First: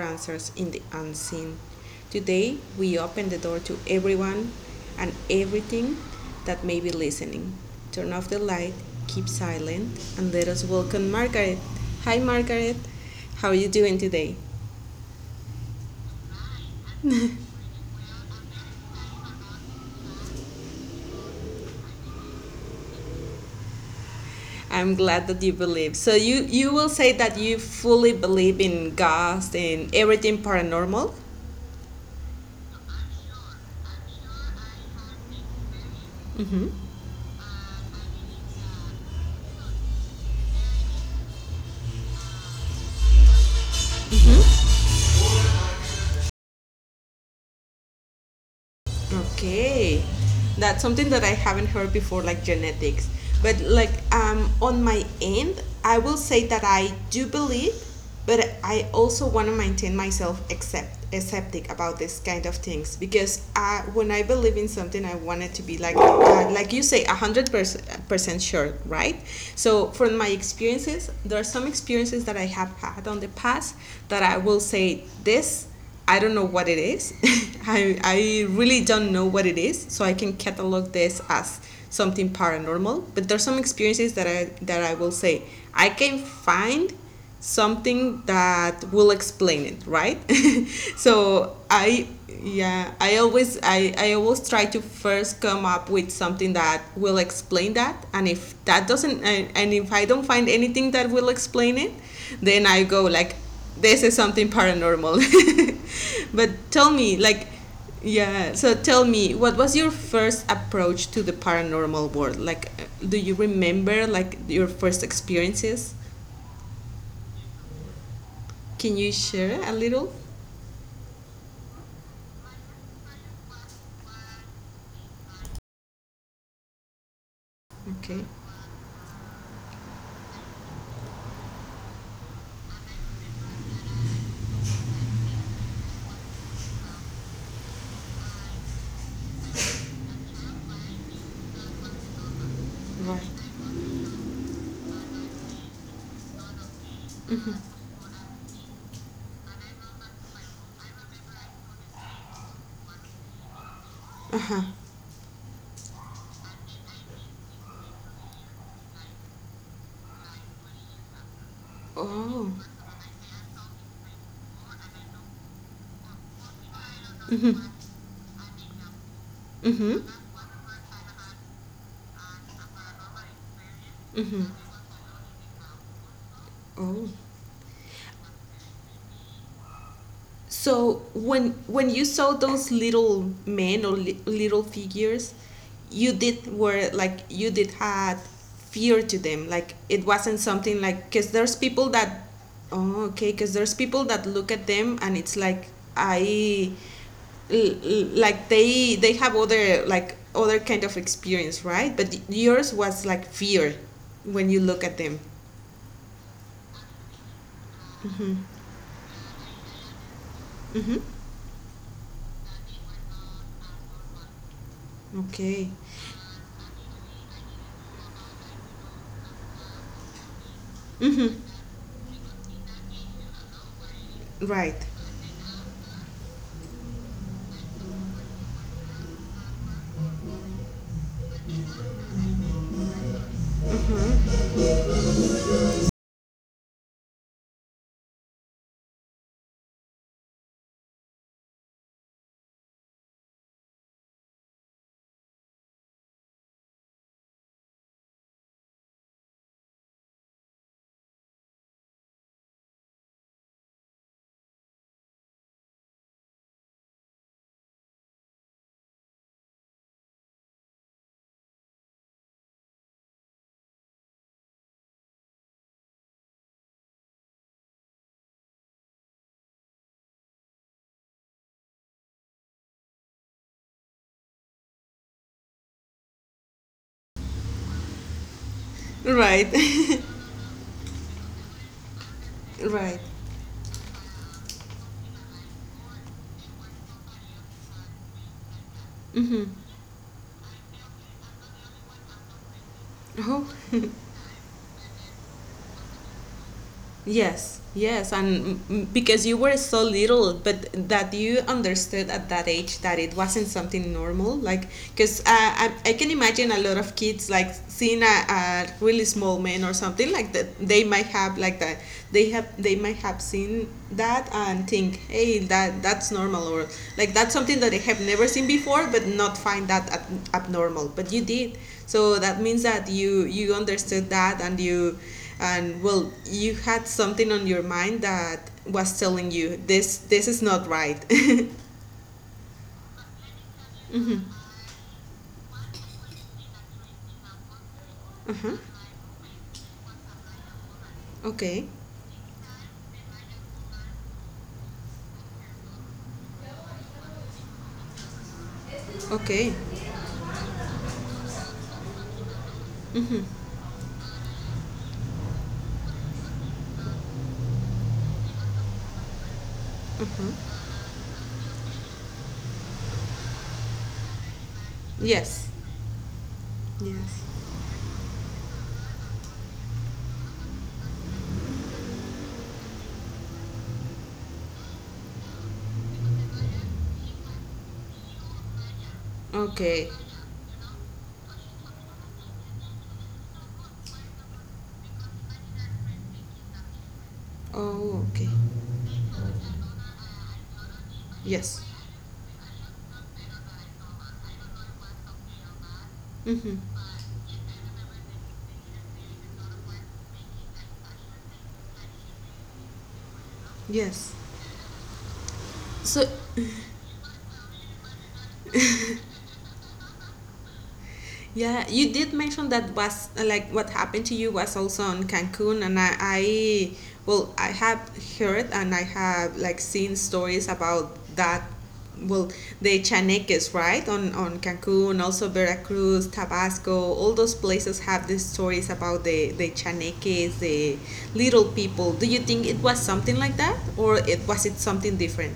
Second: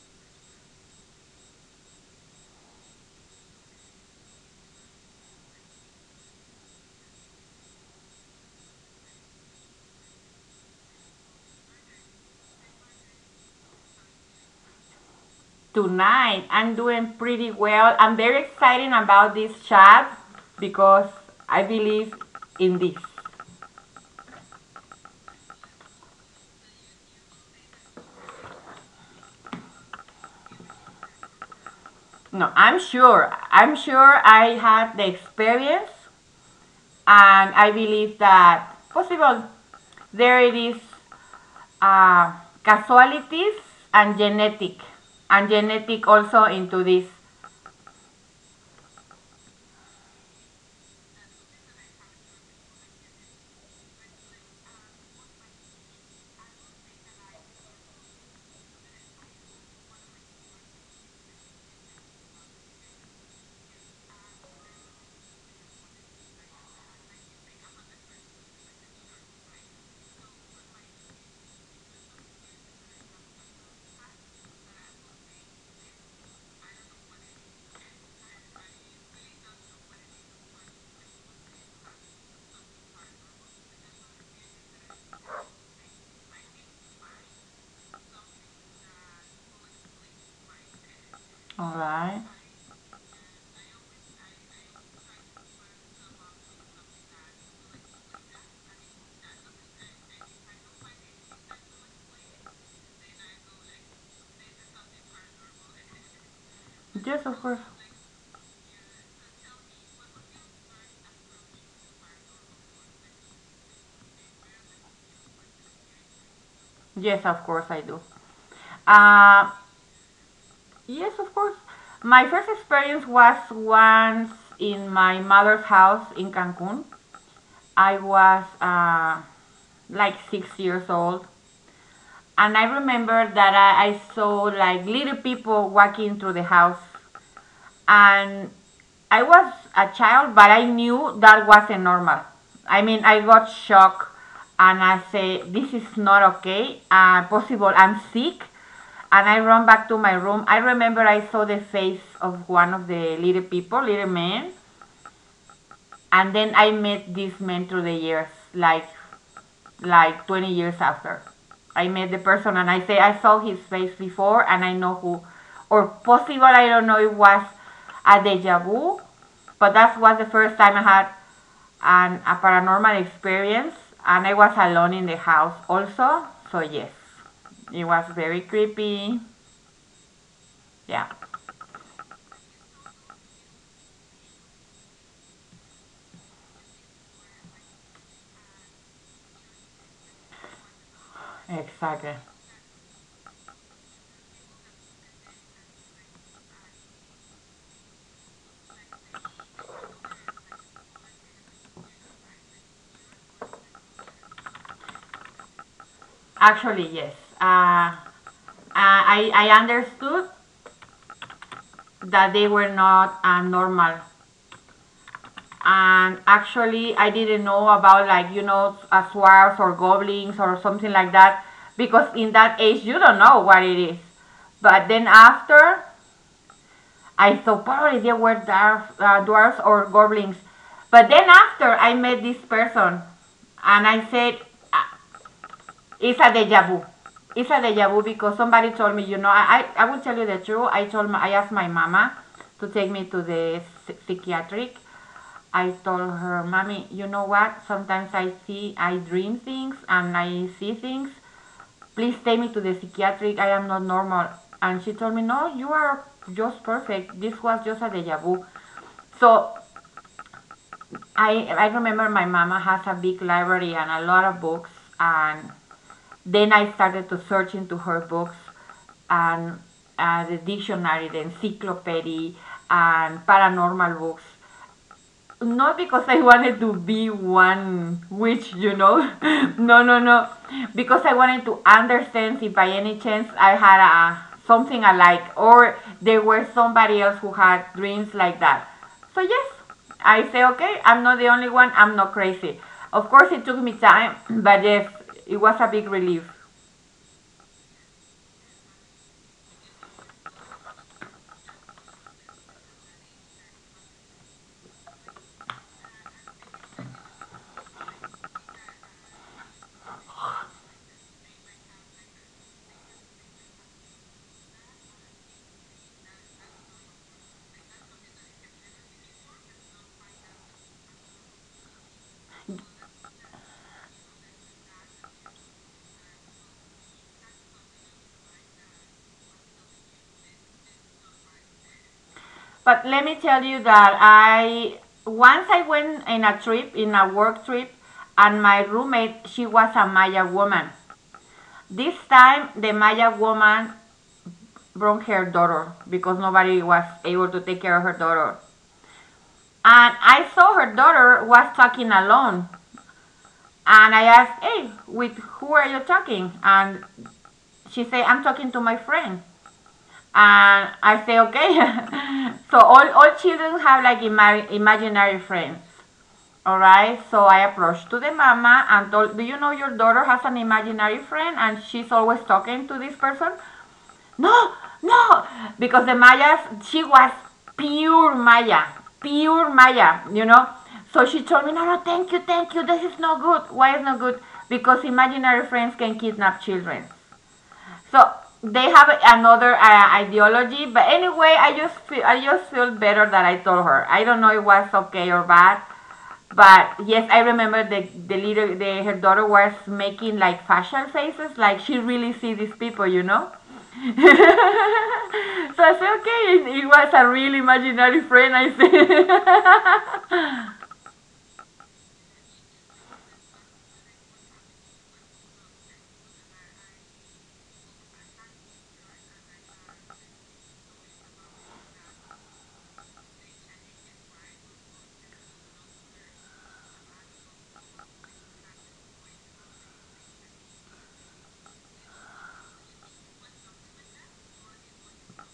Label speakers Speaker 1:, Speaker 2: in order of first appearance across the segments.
Speaker 1: answers in the unseen. Today, we open the door to everyone and everything that may be listening. Turn off the light, keep silent, and let us welcome Margaret. Hi, Margaret. How are you doing today?
Speaker 2: Tonight I'm doing pretty well. I'm very excited about this chat because I believe in this.
Speaker 1: I'm glad that you believe. So you will say that you fully believe in ghosts and everything paranormal?
Speaker 2: No, I'm sure. I'm sure I had the experience and I believe that possible there it is uh, casualties and genetic and genetic also into this.
Speaker 1: Okay, that's something that I haven't heard before, like genetics. But like on my end, I will say that I do believe, but I also want to maintain myself accept skeptic about this kind of things because when I believe in something, I want it to be like you say, 100% sure, right? So from my experiences, there are some experiences that I have had on the past that I will say this, I don't know what it is. I really don't know what it is, so I can catalog this as something paranormal. But there's some experiences that I will say I can find something that will explain it, right? so
Speaker 2: All
Speaker 1: I
Speaker 2: right.
Speaker 1: yeah, I always try to first come up with something that will explain that, and if that doesn't, and if I don't find anything that will explain it, then I go like this is something paranormal. but tell me
Speaker 2: Yes, of
Speaker 1: like
Speaker 2: course.
Speaker 1: yeah, so tell me, what was your first approach to the paranormal world, like do you remember like your first experiences?
Speaker 2: Yes, of course I do.
Speaker 1: Can you
Speaker 2: Uh,
Speaker 1: share a little?
Speaker 2: Yes, of course. My first experience was once in my mother's house in Cancun. I
Speaker 1: Okay.
Speaker 2: was like 6 years old, and I remember that I saw like little people walking through the house, and I was a child, but I knew that wasn't normal. I mean, I
Speaker 1: Right.
Speaker 2: got shocked, and I say, "This is not okay. Possible, I'm sick." And I run back to my room. I remember I saw the face of one of the little people, little man, and then I met this man through the years, like 20 years after. I met the
Speaker 1: Oh.
Speaker 2: person and I say I saw his face before and I know who, or possible I don't know, it was a deja vu, but
Speaker 1: Mm-hmm.
Speaker 2: that was the first time I had an, a paranormal experience, and I was alone in the house also. So yes,
Speaker 1: Oh.
Speaker 2: it was very creepy.
Speaker 1: So
Speaker 2: Yeah,
Speaker 1: when you saw those little men or little figures, you did had fear to them. Like, it wasn't something like, because there's people
Speaker 2: exactly.
Speaker 1: that... Oh, okay, because there's people that look at them and it's like I l- like they have other like other kind of experience, right? But yours was like fear when you look at them.
Speaker 2: Actually, yes. Uh, I understood
Speaker 1: Mm-hmm.
Speaker 2: that they were not normal.
Speaker 1: Okay.
Speaker 2: And actually, I didn't know about, like, you know, swarms or goblins or something like that, because in that age you don't know what it is.
Speaker 1: Right.
Speaker 2: But then after, I thought probably they were dwarf, dwarfs or goblins. But then after, I met this person, and I said, "Ah, it's a deja vu. It's a deja vu because somebody told me, you know, I will tell you the truth. I asked my mama to take me to the psychiatric. I told her, Mommy, you know what? Sometimes I dream things and I see things. Please take me to the psychiatric. I am not normal. And she told me, No, you are just perfect. This was just a deja vu. So I remember my mama has a big library and a lot of books. And then I started to search into her books and the dictionary, the encyclopedia, and paranormal books. Not because I wanted to be one witch, you know. No, no,
Speaker 1: Right.
Speaker 2: no. Because I wanted to understand if by any
Speaker 1: Right.
Speaker 2: chance I had a something alike, or there were somebody else who had dreams like that. So, yes, I say, okay, I'm not the only one, I'm not crazy. Of course, it
Speaker 1: Oh,
Speaker 2: took me time, but yes, it was a big relief.
Speaker 1: yes, yes, and because you were so little, but that you understood at that age that it wasn't something normal. Like, because I can imagine a lot of kids like seeing a really small man or something like that. They might have like that. They might have seen that and think, hey, that's normal, or like that's something that they have never seen before, but not find that abnormal. But you did, so that means that you understood that, and you, and well, you had something on your mind that was telling you this is not right.
Speaker 2: But let me tell you that
Speaker 1: Mhm.
Speaker 2: I once I went in a trip, in a work trip, and my
Speaker 1: Uh-huh.
Speaker 2: roommate, she was a Maya woman.
Speaker 1: Okay.
Speaker 2: This time, the Maya woman brought her daughter because nobody was able to take care of her daughter.
Speaker 1: Okay.
Speaker 2: And I saw her daughter was talking alone. And I asked, hey, with who are you talking? And she said, I'm talking to my friend. And I say, okay. So all children have like imaginary
Speaker 1: Yes.
Speaker 2: friends. All right.
Speaker 1: Yes.
Speaker 2: So I approached to the mama and told, do you know your daughter has an imaginary friend and she's always talking to this person? No, no, because the Mayas, she was pure Maya, pure
Speaker 1: Okay.
Speaker 2: Maya, you know. So she told me, no, no, thank you, thank you. This is no good. Why is no good? Because imaginary friends can kidnap children.
Speaker 1: Oh,
Speaker 2: So
Speaker 1: okay.
Speaker 2: they have another ideology. But anyway,
Speaker 1: Yes.
Speaker 2: I just feel better that I told her. I don't know if it was okay or bad.
Speaker 1: Mm-hmm.
Speaker 2: But yes, I remember the little the her daughter was making like facial faces, like she really see these people, you know.
Speaker 1: Yes.
Speaker 2: So I said,
Speaker 1: So,
Speaker 2: okay, it was a real imaginary friend. I said.
Speaker 1: yeah, you did mention that was like what happened to you was also in Cancun, and I well, I have heard and I have like seen stories about that. Well, the chaneques, right? On Cancun, also Veracruz, Tabasco, all those places have these stories about the chaneques, the little people. Do you think it was something like that, or it was it something different?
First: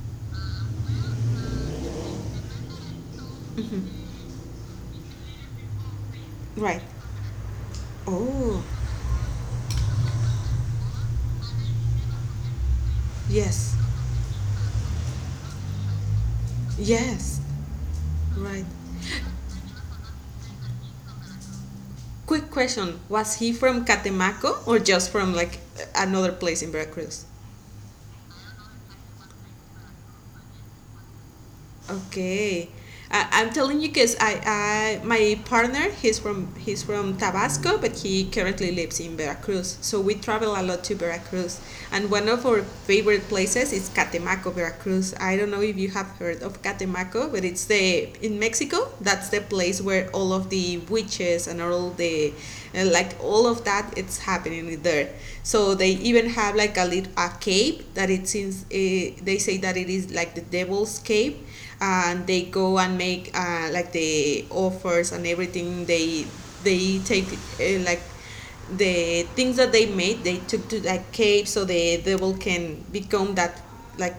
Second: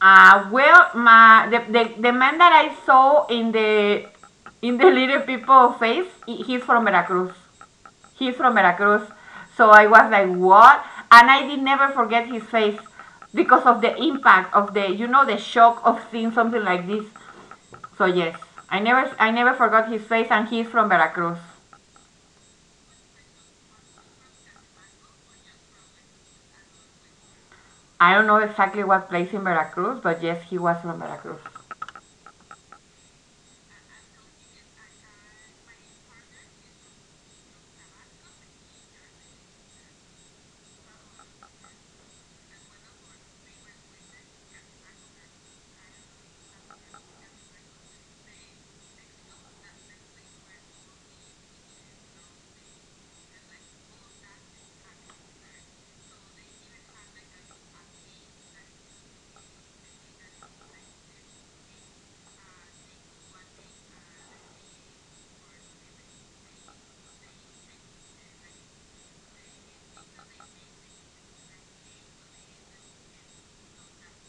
Speaker 2: Well, my the man that I saw
Speaker 1: Hmm.
Speaker 2: in the little people face, he's
Speaker 1: Right.
Speaker 2: from Veracruz. He's from
Speaker 1: Oh,
Speaker 2: Veracruz. So I was like, what? And I did never forget his face because
Speaker 1: yes,
Speaker 2: of the impact of the, you know, the shock of seeing something like this.
Speaker 1: yes,
Speaker 2: So yes,
Speaker 1: right.
Speaker 2: I never forgot his face, and he's from Veracruz.
Speaker 1: Quick question: was he from Catemaco or just from like another place in Veracruz?
Speaker 2: I don't know exactly what place in Veracruz, but yes, he was from Veracruz.
Speaker 1: Okay. I'm telling you because I my partner, he's from Tabasco, but he currently lives in Veracruz, so we travel a lot to Veracruz. And one of our favorite places is Catemaco, Veracruz. I don't know if you have heard of Catemaco, but it's the in Mexico, that's the place where all of the witches and all the like, all of that, it's happening there. So they even have like a cave that it's in, they say that it is like the devil's cave, and they go and make, like, the offers and everything. They take, like, the things that they made, they took to that cave so the devil can become that, like,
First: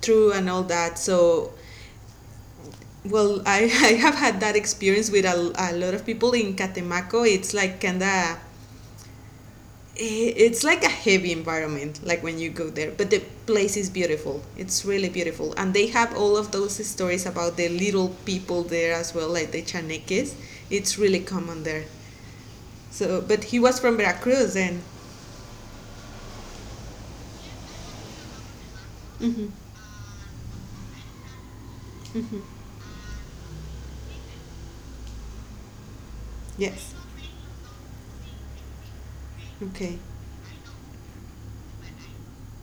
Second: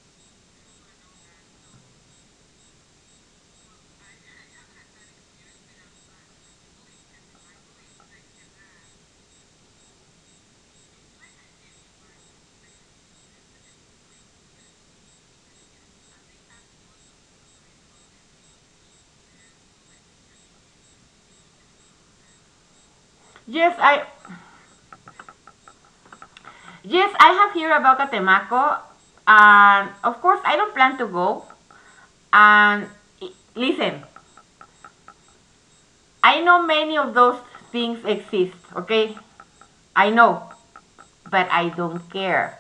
Speaker 1: true, and all that. So, well, I have had that experience with a lot of people in Catemaco. It's like kinda, it's like a heavy environment, like when you go there, but the place is beautiful. It's really beautiful, and they have all of those stories about the little people there as well, like the chaneques. It's really common there. So, but he
Speaker 2: Yes,
Speaker 1: was from
Speaker 2: I,
Speaker 1: Veracruz, and
Speaker 2: yes, I have heard about Catemaco,
Speaker 1: hmm,
Speaker 2: and of course, I don't plan to go. And listen, I know
Speaker 1: yes,
Speaker 2: many of those things exist. Okay,
Speaker 1: okay,
Speaker 2: I know, but I don't care.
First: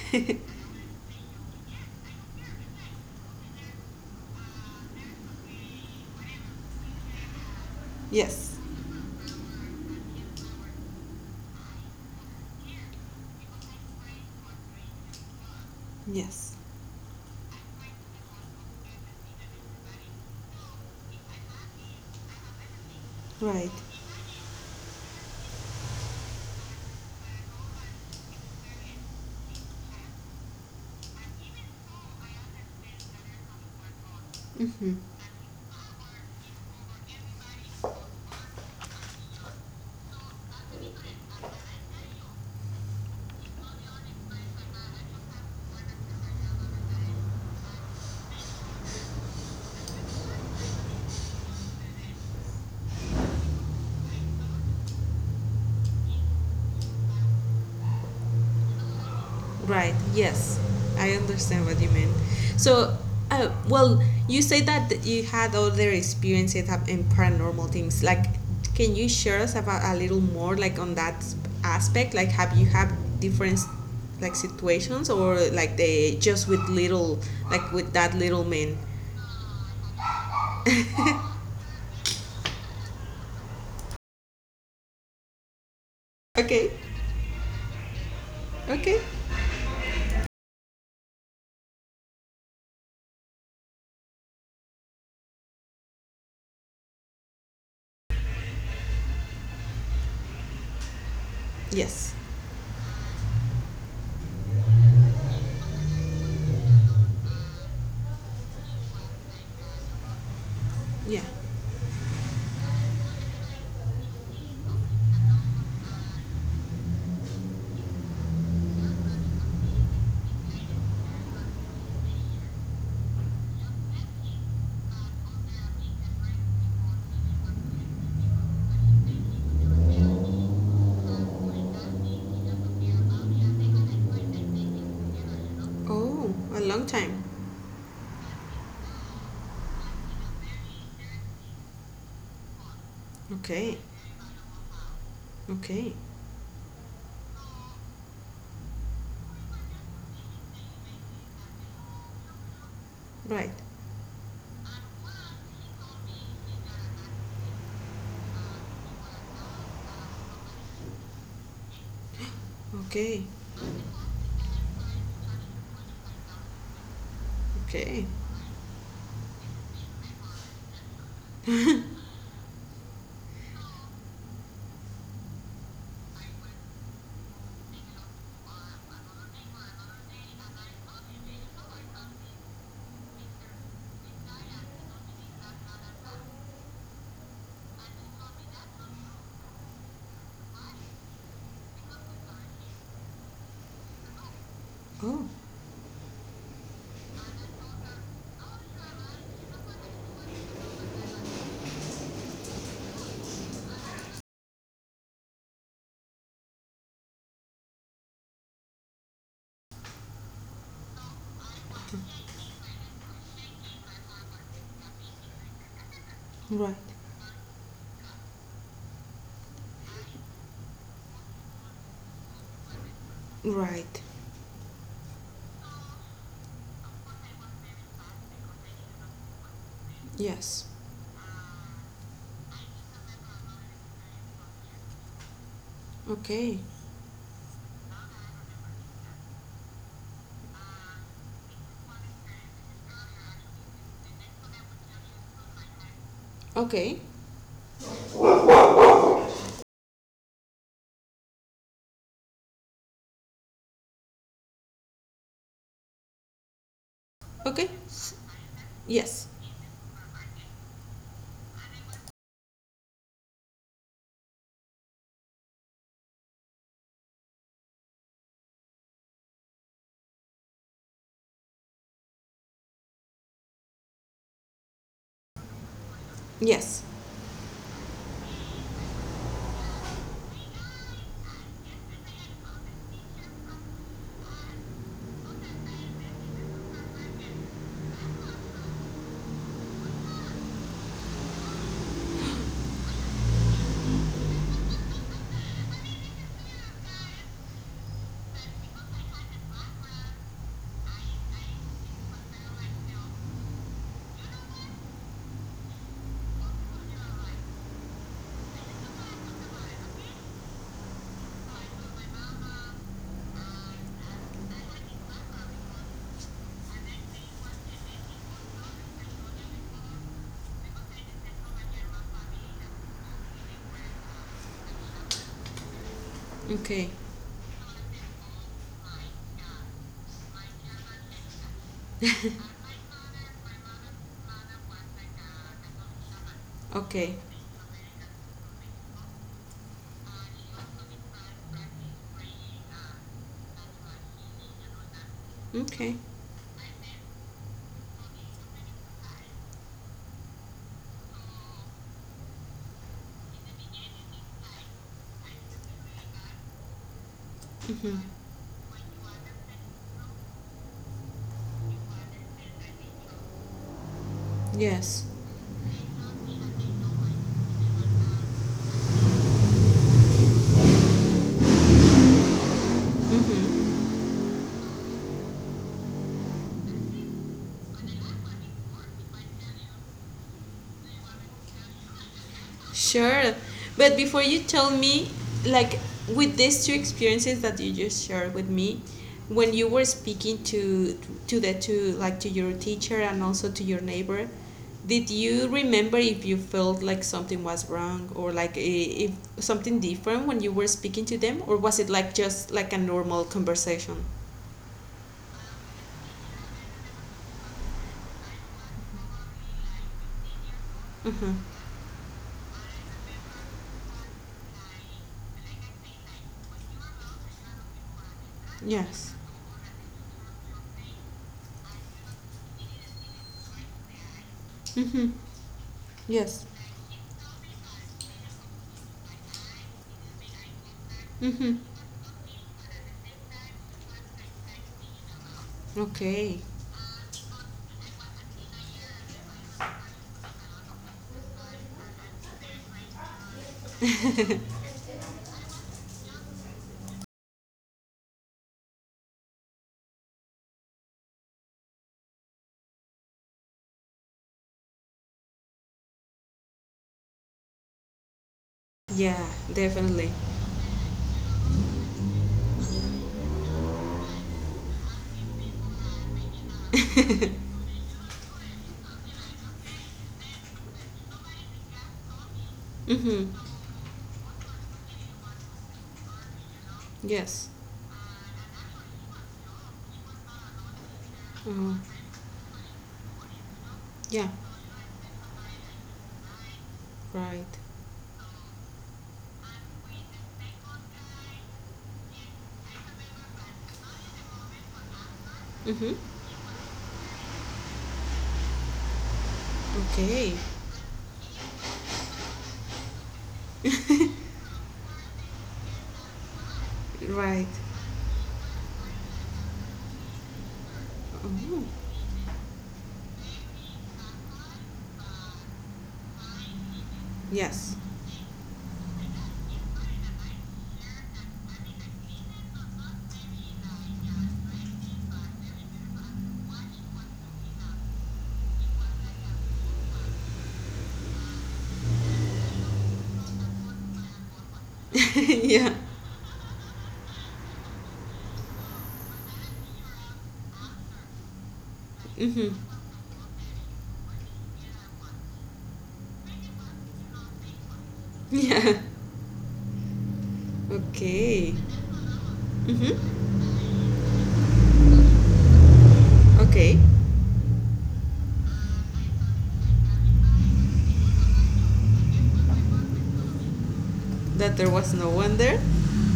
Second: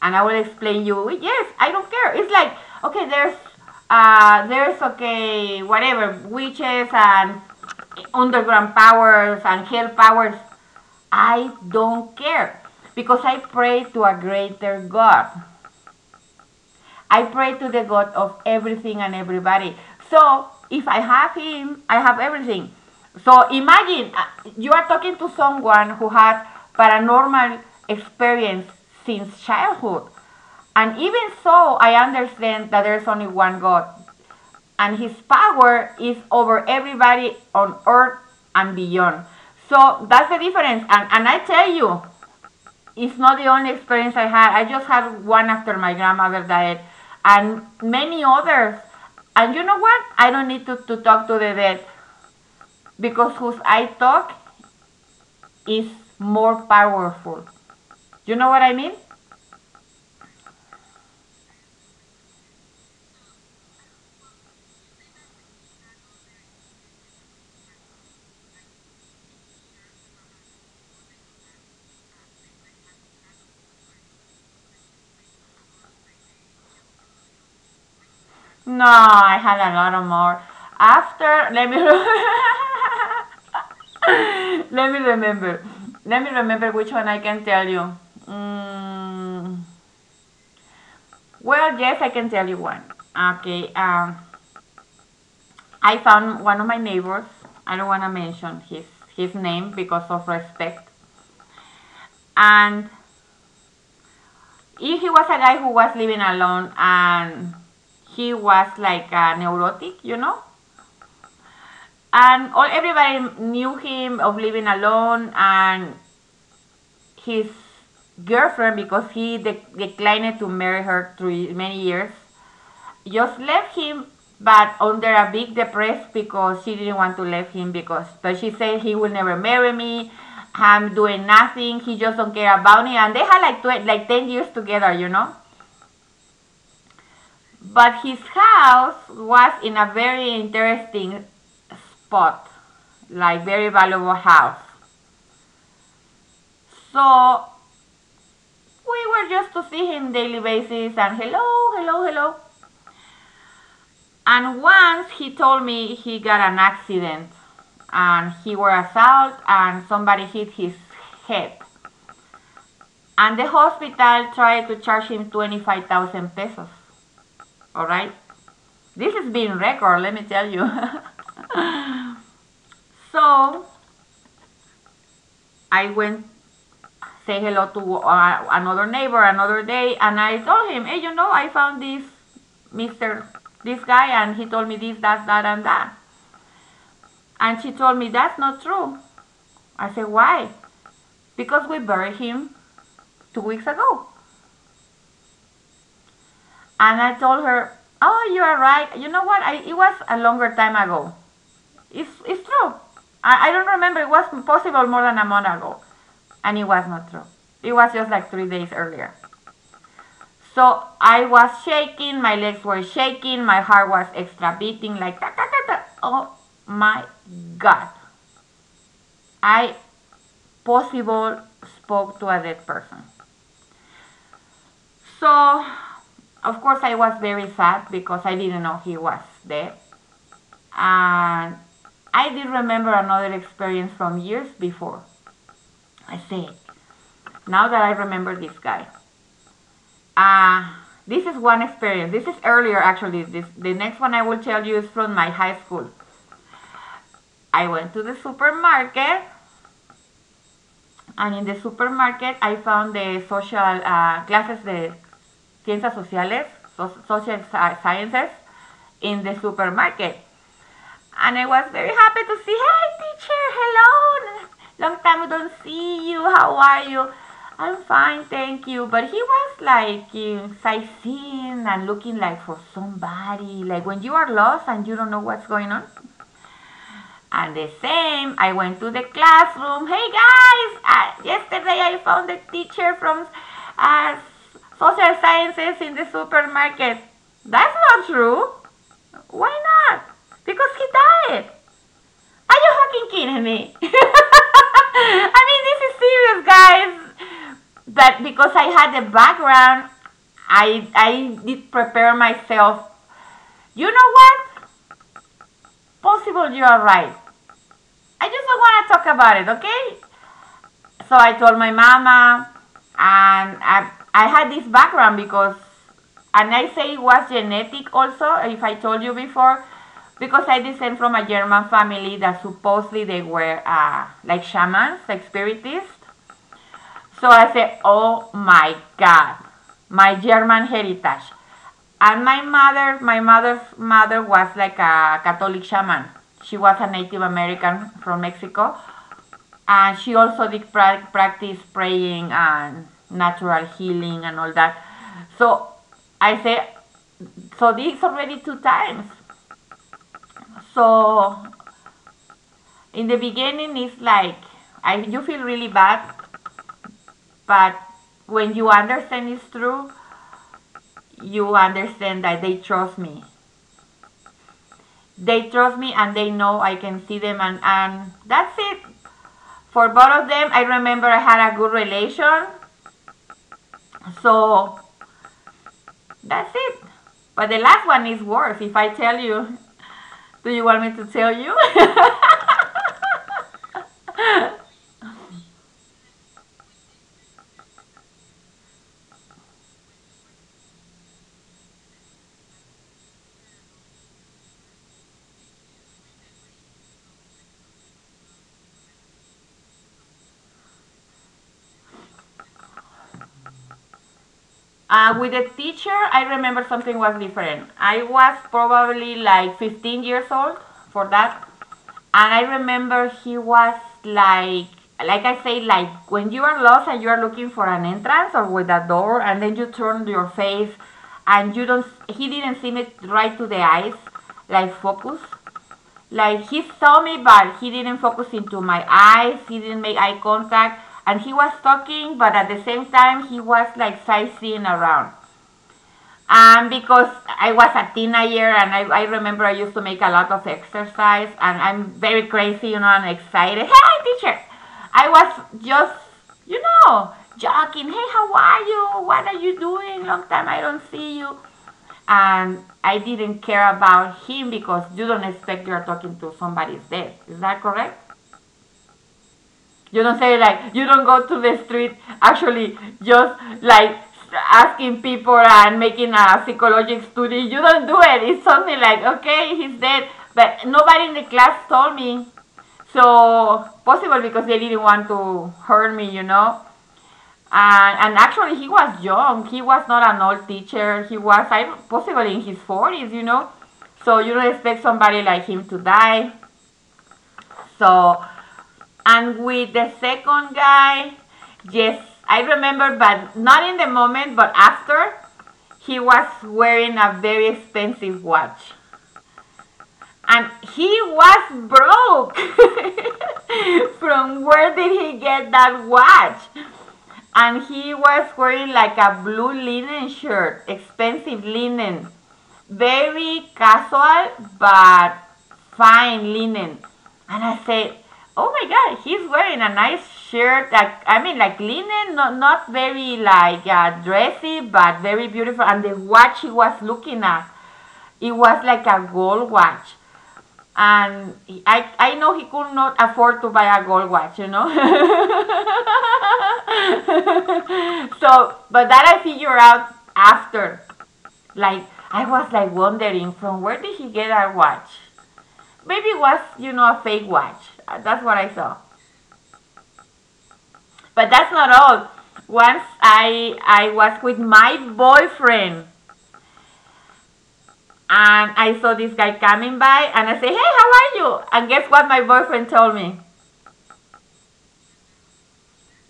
Speaker 2: And I will explain you. Yes, I don't care. It's like, okay, there's okay, whatever witches and
Speaker 1: yes,
Speaker 2: underground powers and hell powers. I don't care because I pray to a greater God.
Speaker 1: yes,
Speaker 2: I pray to the God of everything and everybody. So if I have Him, I have everything. So
Speaker 1: right.
Speaker 2: imagine you are talking to someone who has paranormal experience since childhood. And even so, I understand that there's only one God, and
Speaker 1: Hmm.
Speaker 2: His power is over everybody on earth and beyond. So that's the difference. And I tell you, it's not the only experience I had. I just had one after my grandmother died, and many others. And you know what? I don't need to talk to the dead because whose I talk is more powerful. You know what I mean?
Speaker 1: Right. Yes, I understand what you mean. So, well, you say that you had other experiences in paranormal things. Like, can you share us about a little more, like on that aspect? Like, have you had different, like, situations, or like they just with little, like with that little man?
Speaker 2: No, I had a lot of more. After, let me let me remember. Let me
Speaker 1: Okay.
Speaker 2: remember which one I can tell you.
Speaker 1: Okay.
Speaker 2: Mm, well, yes, I can tell you one. Okay. I found one of my neighbors. I don't want to mention his name because of respect.
Speaker 1: Yes.
Speaker 2: And he was a guy who was living alone, and he was like a neurotic, you know.
Speaker 1: Yeah.
Speaker 2: And all everybody knew him of living alone, and his girlfriend, because he declined to marry her through many years, just left him, but under a big depressed because she didn't want to leave him because but she said he will never marry me. I'm doing nothing. He just don't care about me. And they had like like 10 years together, you know.
Speaker 1: Oh, a long time.
Speaker 2: But his house was in a very interesting spot, like very
Speaker 1: Okay.
Speaker 2: valuable house.
Speaker 1: Okay.
Speaker 2: So we were just to see him daily basis and hello, hello, hello.
Speaker 1: Right.
Speaker 2: And once he told me he got an accident and he were assaulted and somebody hit his head.
Speaker 1: Okay.
Speaker 2: And the hospital tried to charge him 25,000 pesos. All
Speaker 1: Okay.
Speaker 2: right? This has been record, let me tell you. So I went say hello to another neighbor another day and I told him, hey, you know, I found this Mr. this guy and he told me this, that, that, and that. And she told me that's not true. I said, why? Because we buried him 2 weeks ago.
Speaker 1: Oh,
Speaker 2: And I told her, oh, you are right. You know what? I, it was a longer time ago. It's true. I don't remember. It was possible more than a month ago. And it was not true. It was just like 3 days earlier. So I was shaking, my legs were shaking, my heart was extra beating like ta ta ta ta. Oh
Speaker 1: right.
Speaker 2: my God. I possible spoke to a dead person.
Speaker 1: Right.
Speaker 2: So, of course, I was very sad because I didn't know he was dead.
Speaker 1: Yes.
Speaker 2: And I did remember another experience from years before. I say,
Speaker 1: Okay.
Speaker 2: now that I remember this guy. Uh, this is one experience. This is earlier, actually. This, the next one I will tell you is from my high school.
Speaker 1: Okay.
Speaker 2: I went to the supermarket, and in the supermarket, I found the social classes de ciencias sociales, social
Speaker 1: Okay.
Speaker 2: sciences,
Speaker 1: Yes.
Speaker 2: in the supermarket. And I was very happy to see, hey, teacher, hello. Long time we don't see you. How are you? I'm fine, thank you. But he was like sightseeing and looking like for somebody, like when you are lost and you don't know what's going on.
Speaker 1: Yes.
Speaker 2: And the same, I went to the classroom. Hey guys, yesterday I found a teacher from uh, social sciences in the supermarket. That's not true. Why not? Because he died. Are you fucking kidding me? I mean, this is serious, guys. But because I had the background, I did prepare myself. You know what? Possible you are right. I just don't want to talk about it, okay? So I told my mama, and I had this background because, and I say it was genetic also, if I told you before, because I descend from a German family that supposedly they were like shamans, like spiritists.
Speaker 1: Okay.
Speaker 2: So I said, oh my God, my German heritage. And my mother, my mother's mother was like a Catholic shaman. She was a
Speaker 1: Okay.
Speaker 2: Native American from Mexico. And she also did practice praying and natural healing and all that. So
Speaker 1: Okay.
Speaker 2: I said, so this already two times. So in the beginning, it's like you feel really bad, but
Speaker 1: Mm-hmm.
Speaker 2: when you understand it's true, you understand that they trust me.
Speaker 1: Yes.
Speaker 2: They trust me and they know I can see them, and that's it. For both of them, I remember I had a good relation.
Speaker 1: Mm-hmm.
Speaker 2: So that's it. But the last one is worse. If I tell you, do you want me to tell you?
Speaker 1: Sure. But before you tell me, like, with these two experiences that you just shared with me, when you were speaking to the to like to your teacher and also to your neighbor, did you remember if you felt like something was wrong, or like, if something different when you were speaking to them, or was it like just like a normal conversation?
Speaker 2: With the teacher, I remember something was different. I was probably like 15 years old for
Speaker 1: Mhm.
Speaker 2: that. And I remember he was like, like I say, like when you are lost and you are looking for an entrance or with a
Speaker 1: Yes.
Speaker 2: door, and then you turn your face and you don't, he didn't see me right to the eyes, like
Speaker 1: Mhm.
Speaker 2: focus.
Speaker 1: Yes.
Speaker 2: Like he saw me, but he didn't focus into my eyes. He didn't make eye contact, and he was
Speaker 1: Mhm.
Speaker 2: talking, but at the same time, he was like sightseeing around.
Speaker 1: Okay.
Speaker 2: And because I was a teenager, and I remember I used to make a lot of exercise, and I'm very crazy, you know, and excited. Hey, teacher! I was just, you know, joking. Hey, how are you? What are you doing? Long time I don't see you, and I didn't care about him because you don't expect you're talking to somebody's death. Is that correct?
Speaker 1: Yeah,
Speaker 2: You
Speaker 1: definitely.
Speaker 2: don't say, like, you don't go to the street actually just like asking people and making a psychologic study. You don't do it. It's something like, okay, he's dead, but nobody in the class told me.
Speaker 1: Mhm.
Speaker 2: So possible because they didn't want to hurt me, you know.
Speaker 1: Yes.
Speaker 2: And actually, he was young. He was not an old teacher. He was
Speaker 1: Uh,
Speaker 2: possibly in his 40s, you know. So
Speaker 1: yeah,
Speaker 2: you don't expect somebody like him to die.
Speaker 1: right.
Speaker 2: So, and with the second guy, yes, I remember, but not in the moment, but after,
Speaker 1: Mm-hmm.
Speaker 2: he was wearing a very expensive watch.
Speaker 1: Okay.
Speaker 2: And he was broke. From where did he get that watch?
Speaker 1: right.
Speaker 2: And he was wearing like a blue linen shirt, expensive
Speaker 1: Oh,
Speaker 2: linen, very casual but fine linen. And I
Speaker 1: yes.
Speaker 2: said, "Oh my God, he's wearing a nice shirt. Like I mean, like linen, not not very like dressy, but very beautiful." And the watch he was looking at, it was like a gold watch, and I know he could not afford to buy a gold watch, you know.
Speaker 1: yeah.
Speaker 2: So, but that I figure out after. Like I was
Speaker 1: Mm-hmm.
Speaker 2: like wondering, from where did he get that watch? Maybe it was, you know, a fake watch. That's what I
Speaker 1: Yeah.
Speaker 2: saw. But
Speaker 1: Okay.
Speaker 2: that's not all. Once
Speaker 1: Mm-hmm.
Speaker 2: I was with my boyfriend
Speaker 1: Okay.
Speaker 2: and I saw this guy coming by and I say, hey, how are you? And guess what my boyfriend told me?
Speaker 1: That there was no one there?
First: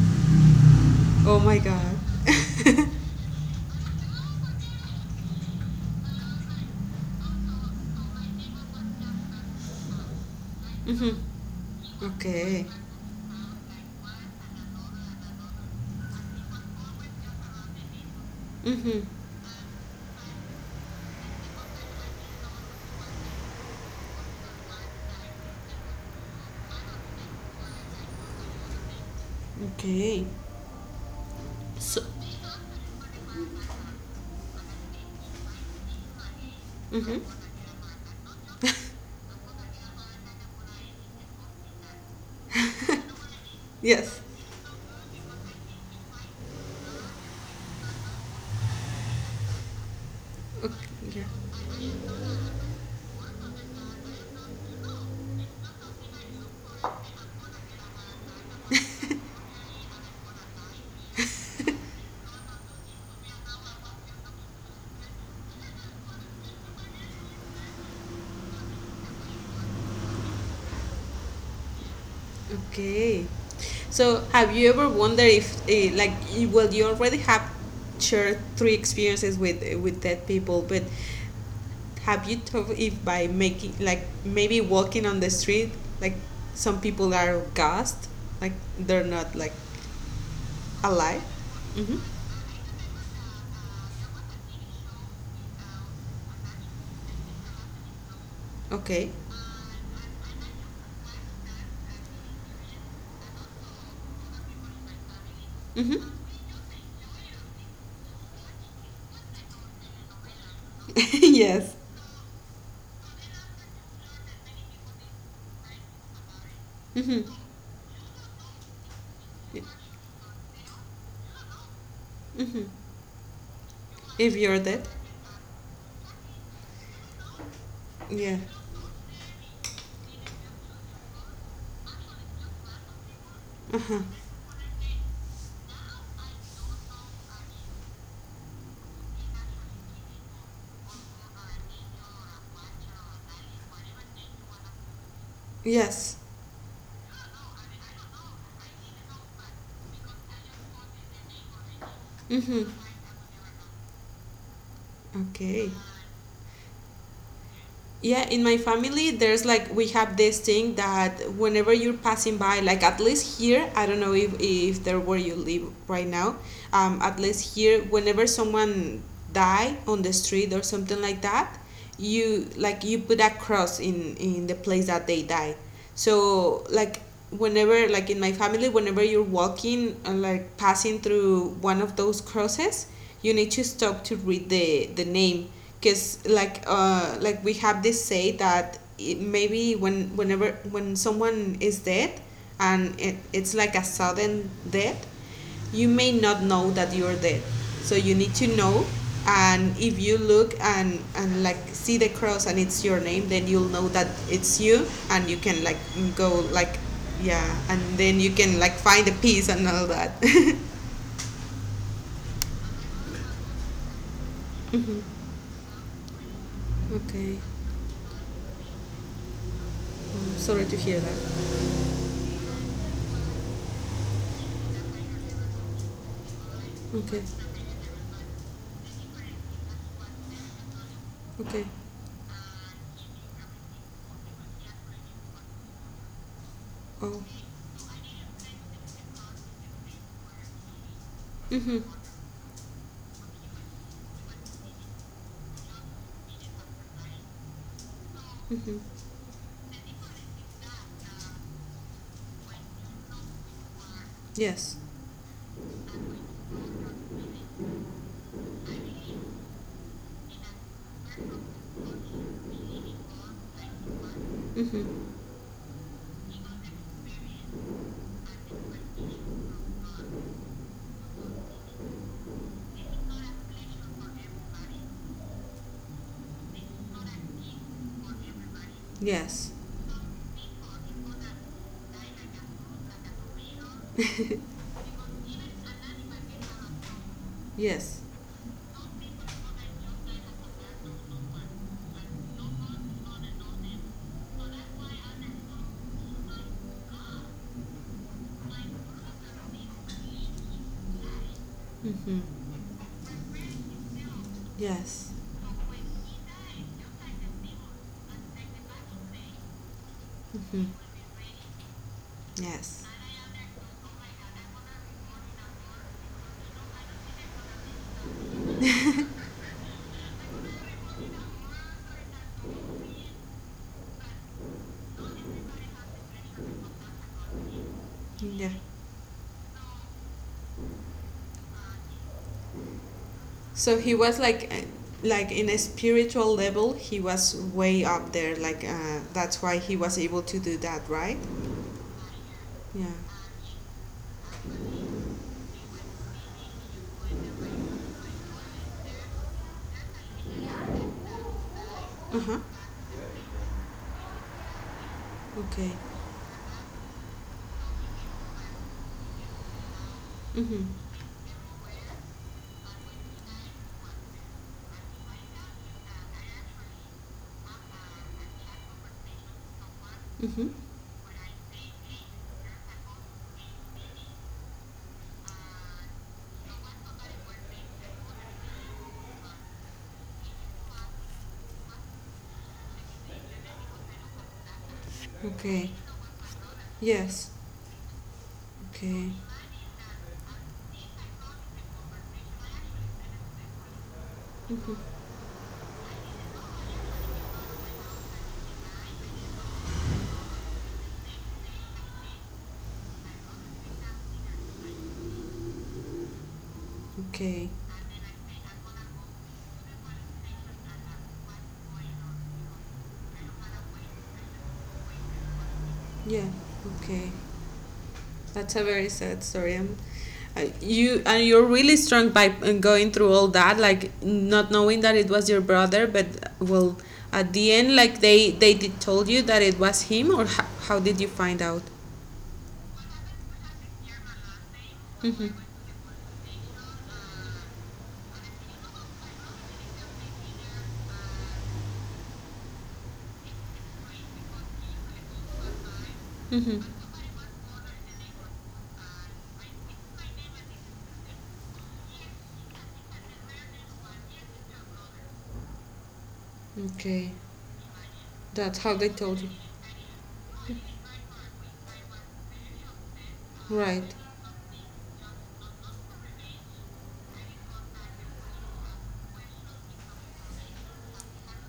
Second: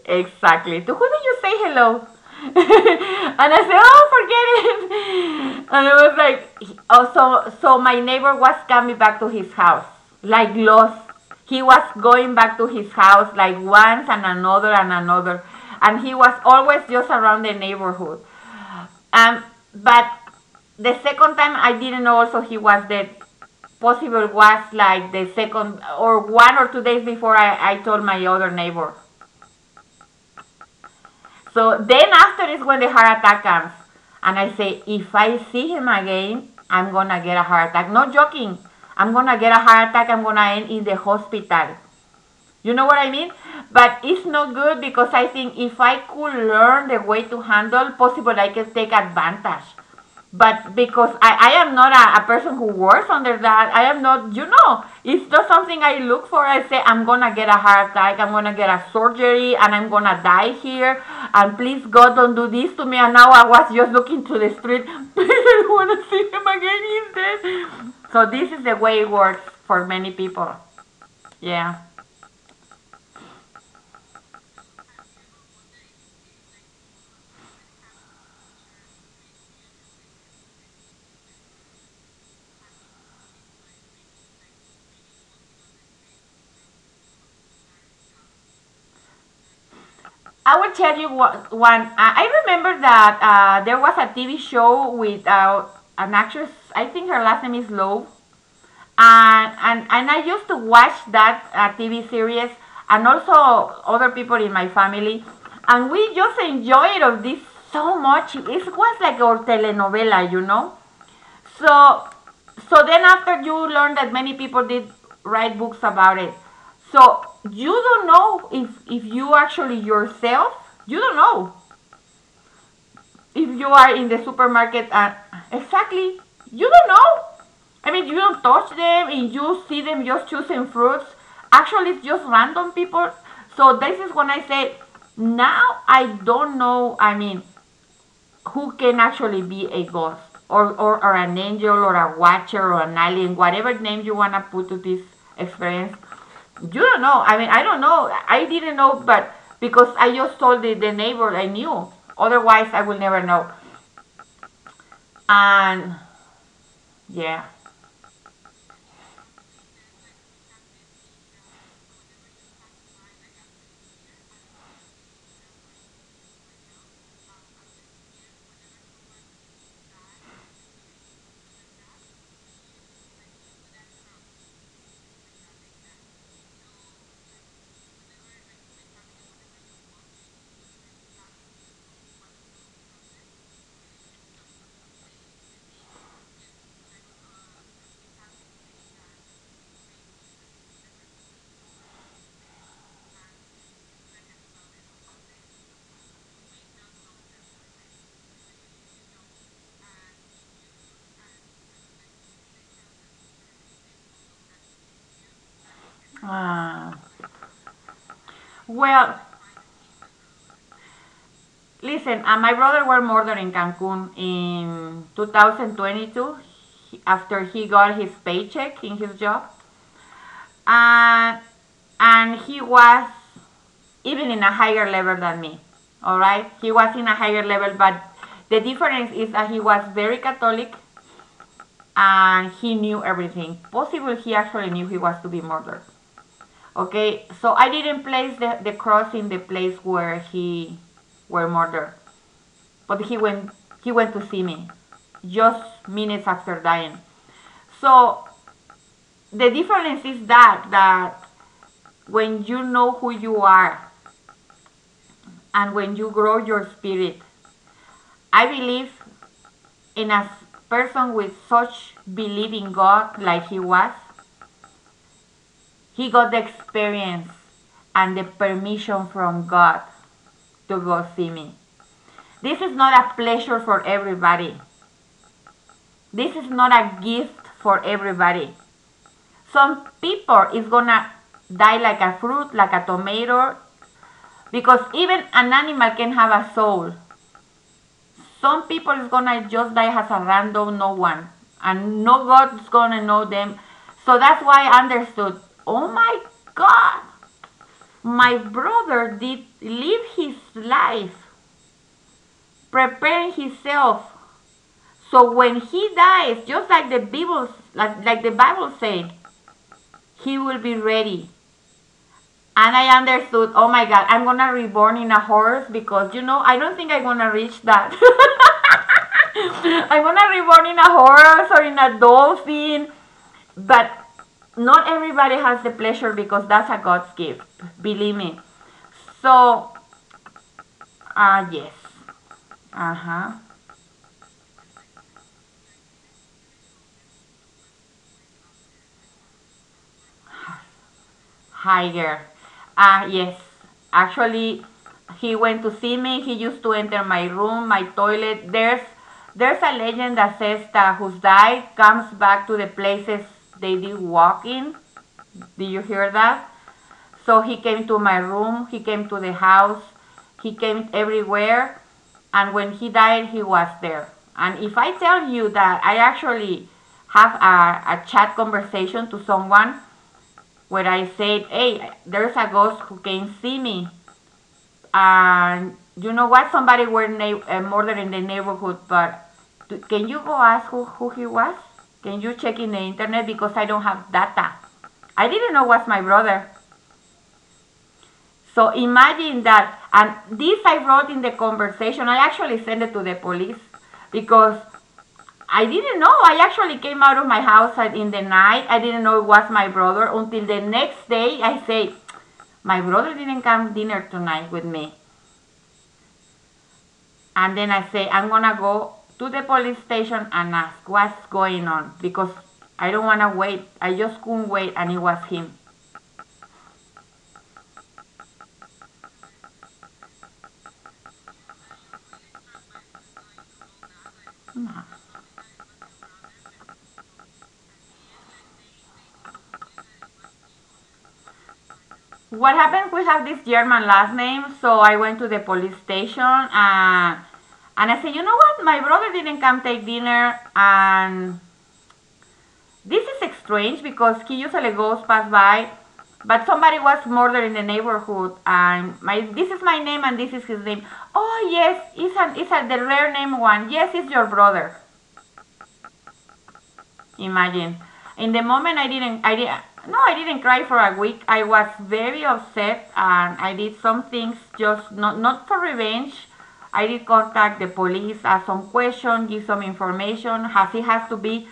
Speaker 2: Exactly. To who did you
Speaker 1: Oh
Speaker 2: say
Speaker 1: my
Speaker 2: hello?
Speaker 1: god.
Speaker 2: And I said, oh, forget it. And it was like, also, so my neighbor was coming back to his house, like lost.
Speaker 1: Mm-hmm.
Speaker 2: He was going back
Speaker 1: Okay.
Speaker 2: to his house like once and another and another. And he was always just around the neighborhood.
Speaker 1: Mm-hmm.
Speaker 2: Um, but the second time I didn't know also he was dead. Possible was like the second or 1 or 2 days before I told my other neighbor.
Speaker 1: Okay.
Speaker 2: So
Speaker 1: So.
Speaker 2: then after is when the heart attack comes. And I say, if I see him again, I'm gonna get a
Speaker 1: Mm-hmm.
Speaker 2: heart attack. Not joking. I'm gonna get a heart attack. I'm gonna end in the hospital. You know what I mean? But
Speaker 1: yes.
Speaker 2: it's not good because I think if I could learn the way to handle, possible I can take advantage.
Speaker 1: Okay.
Speaker 2: But because
Speaker 1: Yeah.
Speaker 2: I am not a person who works under that, I am not, you know, it's not something I look for. I say, I'm going to get a heart attack, I'm going to get a surgery, and I'm going to die here. And please, God, don't do this to me. And now I was just looking to the street. Please, I don't want to see him again. He's dead. So this is the way it works for many people. Yeah.
Speaker 1: Okay. So, have you ever wondered if, like, well, you already have shared three experiences with, with dead people, but have you thought if by making, like, maybe walking on the street, like, some people are ghosts, like they're not like
Speaker 2: I will tell you
Speaker 1: alive?
Speaker 2: what, one.
Speaker 1: Mm-hmm.
Speaker 2: I remember that there was a TV show with an actress. I think her last name is Lowe,
Speaker 1: Okay.
Speaker 2: and and I used to watch that TV series, and also other people in my family, and
Speaker 1: Mm-hmm.
Speaker 2: we just enjoyed of this so much. It was like our telenovela, you know.
Speaker 1: yes.
Speaker 2: So, so then after you learn that many people did write books about it,
Speaker 1: Mm-hmm.
Speaker 2: so you don't know if you actually yourself, you don't know
Speaker 1: Mm-hmm.
Speaker 2: if you are in the
Speaker 1: If you're dead.
Speaker 2: supermarket and exactly you don't know. I mean, you
Speaker 1: Yeah.
Speaker 2: don't touch them and you see them just choosing fruits. Actually, it's just random people. So this
Speaker 1: Uh-huh.
Speaker 2: is when I say, now I don't know. I mean, who can actually be a ghost or an angel or a watcher or an alien, whatever name you want to put to this experience.
Speaker 1: Yes.
Speaker 2: You don't know. I mean, I don't know. I didn't know, but because I just told the neighbor I knew.
Speaker 1: Mm-hmm.
Speaker 2: Otherwise, I will never know.
Speaker 1: Okay.
Speaker 2: And yeah.
Speaker 1: Yeah, in my family there's like, we have this thing that whenever you're passing by, like, at least here, I don't know if, there where you live right now, at least here, whenever someone die on the street or something like that, you put a cross in the place that they died. So, like, whenever, like, in my family, whenever you're walking and like passing through one of those crosses, you need to stop to read the name, because like like, we have this say that, maybe when when someone is dead, and it's like a sudden death, you may not know that you're dead, so you need to know. And if you look and like see the cross and it's your name, then you'll know that it's you, and you can like go like...
Speaker 2: Uh,
Speaker 1: Yeah, and then you can like find the
Speaker 2: well,
Speaker 1: peace and all that.
Speaker 2: listen, my brother was murdered in Cancun
Speaker 1: Hmm.
Speaker 2: in 2022,
Speaker 1: Okay.
Speaker 2: after he got his paycheck in his job.
Speaker 1: I Sorry to hear
Speaker 2: Uh,
Speaker 1: that.
Speaker 2: and he was even in a higher level than me. All right, he was in a
Speaker 1: Okay.
Speaker 2: higher level, but the difference is that he was very Catholic
Speaker 1: Okay.
Speaker 2: and he knew everything. Possible he actually knew he was to be murdered.
Speaker 1: Oh.
Speaker 2: Okay, so I didn't place the cross in the place where he were
Speaker 1: Mm-hmm.
Speaker 2: murdered, but he went to see me just minutes after dying. So
Speaker 1: Mm-hmm.
Speaker 2: the difference is that when you know who you are
Speaker 1: Yes.
Speaker 2: and when you grow your spirit, I believe. And as person with such belief in God like he was,
Speaker 1: Mm-hmm.
Speaker 2: he got the experience and the permission from God to go see me. This is not a pleasure for everybody. This is not a gift for everybody.
Speaker 1: Yes.
Speaker 2: Some people is gonna die like a fruit, like a tomato, because even an animal can have a soul.
Speaker 1: Yes.
Speaker 2: Some people is gonna just die as a random no one, and no God's gonna know them. So that's why I understood. Oh my God, my brother did live his life,
Speaker 1: Mm-hmm.
Speaker 2: preparing himself.
Speaker 1: Yes.
Speaker 2: So when he dies, just like the Bible, like the Bible said, he will
Speaker 1: Mm-hmm.
Speaker 2: be ready. And
Speaker 1: Yes.
Speaker 2: I understood, oh my God, I'm gonna reborn in a horse because you know I don't think I'm gonna reach that. I'm gonna reborn in a horse or in a dolphin, but not everybody has the pleasure because that's a God's gift. Believe me.
Speaker 1: Yeah.
Speaker 2: So yes. Uh-huh.
Speaker 1: So he was like, like, in a spiritual level, he was way up there. Like, that's why he was able to do that, right?
Speaker 2: Hi there.
Speaker 1: Yeah.
Speaker 2: Ah, yes. Actually, he went to see me. He used to enter my room, my toilet. There's a legend that says that who's died comes
Speaker 1: Uh huh.
Speaker 2: back to the places they did walk in. Did
Speaker 1: Okay.
Speaker 2: you hear that? So he came to my room. He came to the house. He
Speaker 1: Mhm.
Speaker 2: came everywhere. And when he died, he was there. And if I tell you that I actually have a chat conversation to someone,
Speaker 1: Mhm.
Speaker 2: where I said, "Hey, there's a ghost who can see me." And you know what? Somebody were murdered in the neighborhood, but can you go ask who he was? Can you check in the internet because I don't have data. I didn't know it
Speaker 1: Okay.
Speaker 2: was my brother.
Speaker 1: Yes.
Speaker 2: So
Speaker 1: Okay.
Speaker 2: imagine that. And this I wrote in the conversation. I actually sent it to the police because
Speaker 1: Mhm.
Speaker 2: I didn't know. I actually came out of my house in the night. I didn't know it was my brother until the next day. I say, my brother didn't come dinner tonight with me.
Speaker 1: Okay.
Speaker 2: And then I say, I'm gonna go to the police station and ask what's going on because I don't wanna wait. I just couldn't wait and it was him.
Speaker 1: Yeah. Okay. That's a very sad story. You and you're really strong by, going through all that, like not knowing that it was your brother. But, well, at the end, like, they did told you that it was him, or how did you find out?
Speaker 2: What happened? We have this German last name, so I went to the police station and I said, you know what? My brother didn't come take dinner and this is strange because he usually goes past by, but somebody
Speaker 1: Mm-hmm.
Speaker 2: was murdered in the neighborhood, and my this is my name and this is his name. Oh yes, it's an it's a, the rare name one. Yes, it's your brother.
Speaker 1: Okay,
Speaker 2: Imagine. In the
Speaker 1: that's
Speaker 2: moment,
Speaker 1: how
Speaker 2: I
Speaker 1: they
Speaker 2: didn't.
Speaker 1: told you,
Speaker 2: I did not. No, I didn't cry for a week. I was very upset, and I did
Speaker 1: right?
Speaker 2: some things just not not for revenge. I did contact the police, ask some questions, give some information, as it has to be.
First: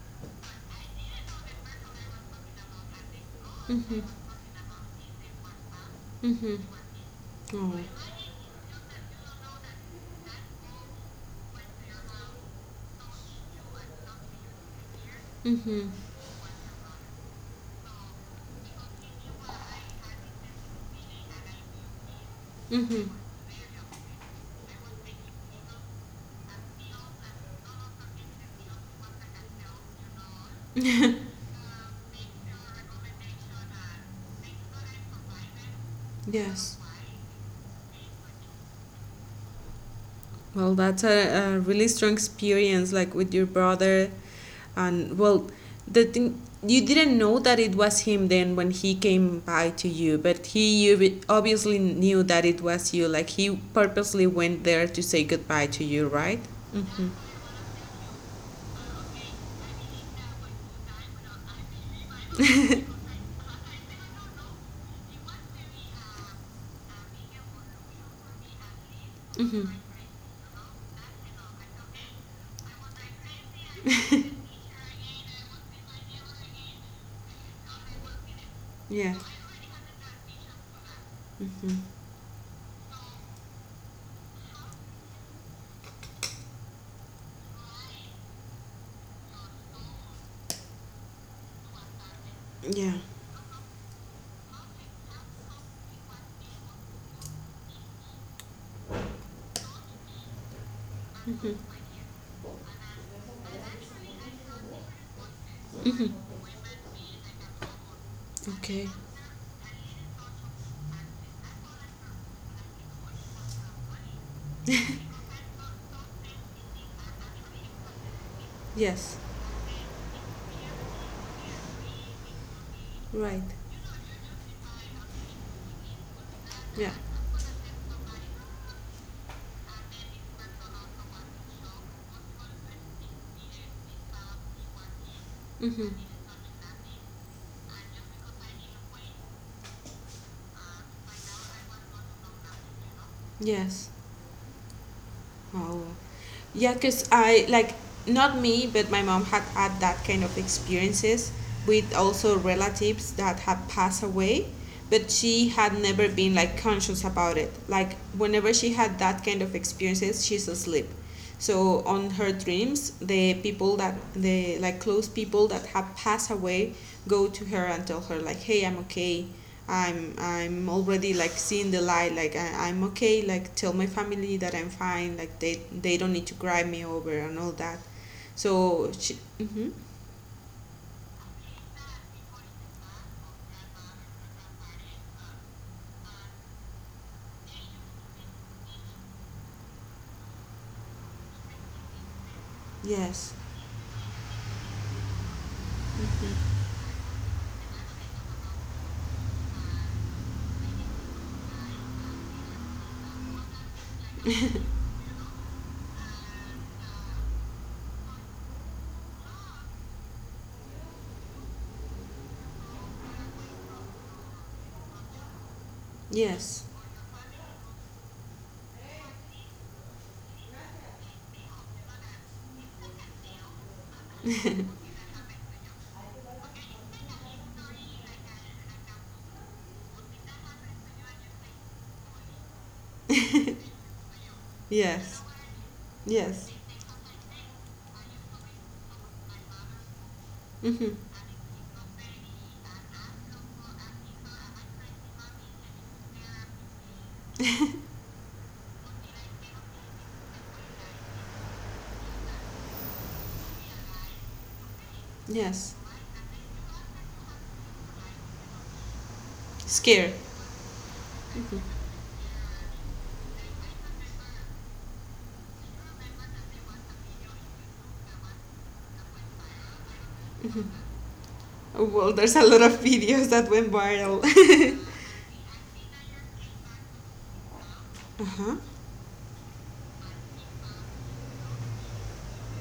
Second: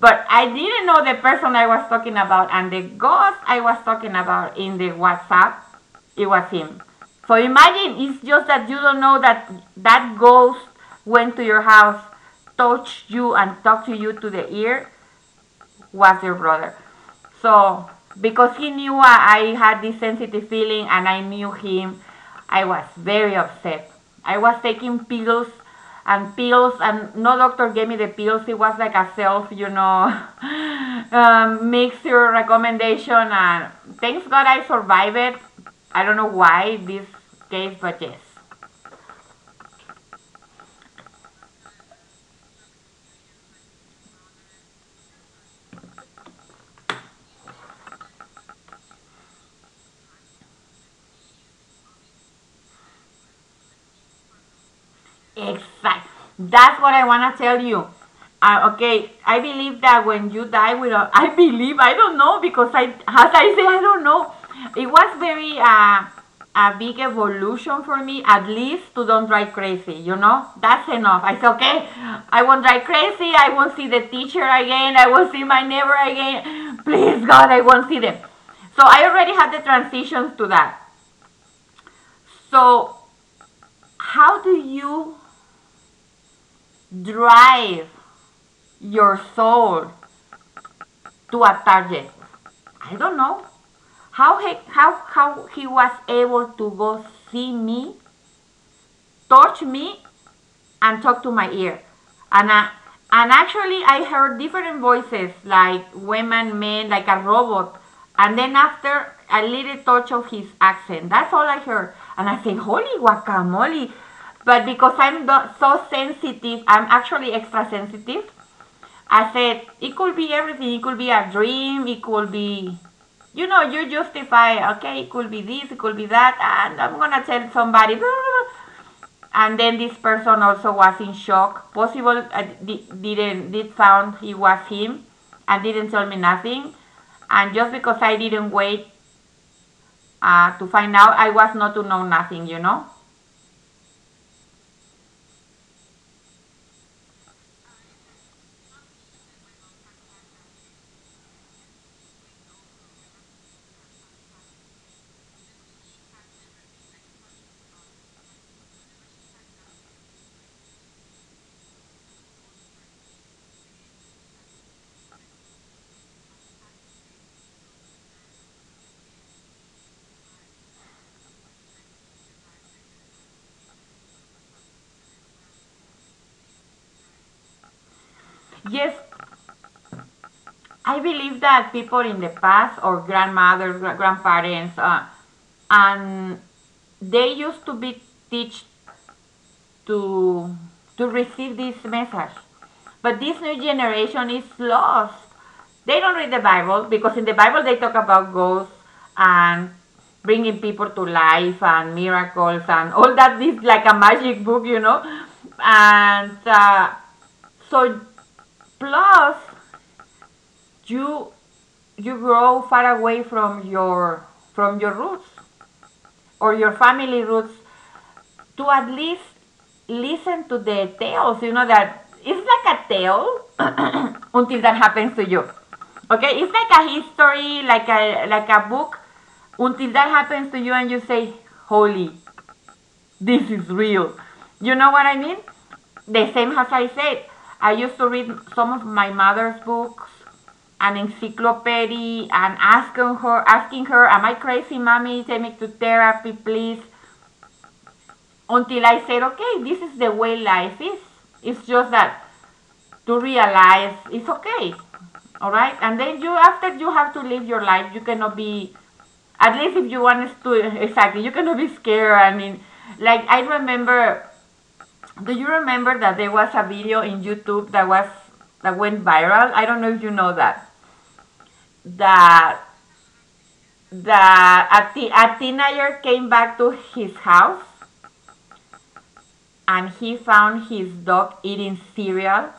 Speaker 2: But I didn't know the person I was talking about, and the ghost I was talking
Speaker 1: Mm-hmm.
Speaker 2: about in the WhatsApp, it was
Speaker 1: Mm-hmm.
Speaker 2: him. So
Speaker 1: Oh.
Speaker 2: imagine, it's just that you don't know that that ghost went to your house, touched you, and talked to you to the ear,
Speaker 1: Mm-hmm.
Speaker 2: was your brother. So because he knew I had this sensitive feeling and I knew him, I was
Speaker 1: Mm-hmm.
Speaker 2: very upset. I was taking pills and pills, and no doctor gave me the pills. It was like a self, mixture recommendation, and thanks God I survived it. I don't know
Speaker 1: Yes.
Speaker 2: why this case, but yes.
Speaker 1: Well, that's a really strong experience, like with your brother. And well, the thing you didn't know that it was him then when he came by to you, but he, obviously knew that it was you. Like, he purposely went there to say goodbye to you,
Speaker 2: Exact.
Speaker 1: right?
Speaker 2: That's what I want to tell you. Okay, I believe that when you die without, I believe, I don't know, because as I say, I don't know. It was very, a big evolution for me, at least to don't drive
Speaker 1: Mm-hmm.
Speaker 2: crazy, you know? That's enough. I said, okay, I won't drive crazy. I won't see the teacher again. I won't see my neighbor again. Please, God, I won't see them. So I
Speaker 1: Yeah.
Speaker 2: already had the transitions to that. So, how do you drive your soul to a target.
Speaker 1: Yeah.
Speaker 2: I don't know how he how he was able to go see me, touch me, and talk to my ear, and I, and actually I heard different voices like women, men, like a robot, and then
Speaker 1: Okay.
Speaker 2: after a little touch of his accent. That's all I heard, and I said, "Holy guacamole!" But because I'm so sensitive, I'm actually extra sensitive.
Speaker 1: Yes.
Speaker 2: I said it could be everything. It could be a dream. It could be,
Speaker 1: Right.
Speaker 2: you know, you justify. Okay, it could be this. It could be that. And
Speaker 1: Yeah.
Speaker 2: I'm gonna tell somebody. And then this person also was in shock. Possible didn't did found it was him, and didn't
Speaker 1: Mm-hmm.
Speaker 2: tell me nothing. And just because I didn't wait to find out, I was not to know nothing. You know.
Speaker 1: Yes. Oh, yeah, because I like not me, but my mom had had that kind of experiences with also relatives that had passed away, but she had never been like conscious about it. Like, whenever she had that kind of experiences, she's asleep. So on her dreams, the, like, close people that have passed away go to her and tell her like, "Hey, I'm okay. I'm already like seeing the light. Like, I'm okay. Like, tell my family that I'm fine. Like, they don't need to cry me over and all that." So
Speaker 2: Yes,
Speaker 1: she, mm-hmm.
Speaker 2: I believe that people in the past or grandmothers, grandparents, and they used to be teach to to receive this message, but
Speaker 1: Yes,
Speaker 2: this new generation is lost. They don't read the bible, because in the bible they talk about ghosts and bringing people to life and miracles, and all that is like a magic book, you know. And so plus you you grow far away from your roots, or
Speaker 1: yes,
Speaker 2: your family roots, to at least listen to the tales, you know, that it's like a tale until that happens to you. Okay, it's like a history, like a book, until that happens to you and you say, "Holy, this is real." You know what I
Speaker 1: yes,
Speaker 2: mean? The
Speaker 1: yes,
Speaker 2: same as I said, I used to read some of my mother's books, an
Speaker 1: mm-hmm.
Speaker 2: encyclopedia, and asking her, "Am I crazy, mommy? Take me to therapy, please." Until I said, okay, this is the way life is. It's just that to realize it's okay. All
Speaker 1: Yes.
Speaker 2: right. And then you, after, you have to live your life, you cannot be, at least if you
Speaker 1: Scared.
Speaker 2: want to, exactly, you cannot be scared. I mean, like, I remember, do you remember that there was a video in YouTube that was, that went viral? I don't know if you know that.
Speaker 1: Well, there's a lot
Speaker 2: That,
Speaker 1: of videos that went viral.
Speaker 2: that a teenager came back to his house
Speaker 1: Uh-huh.
Speaker 2: and he found his dog eating cereal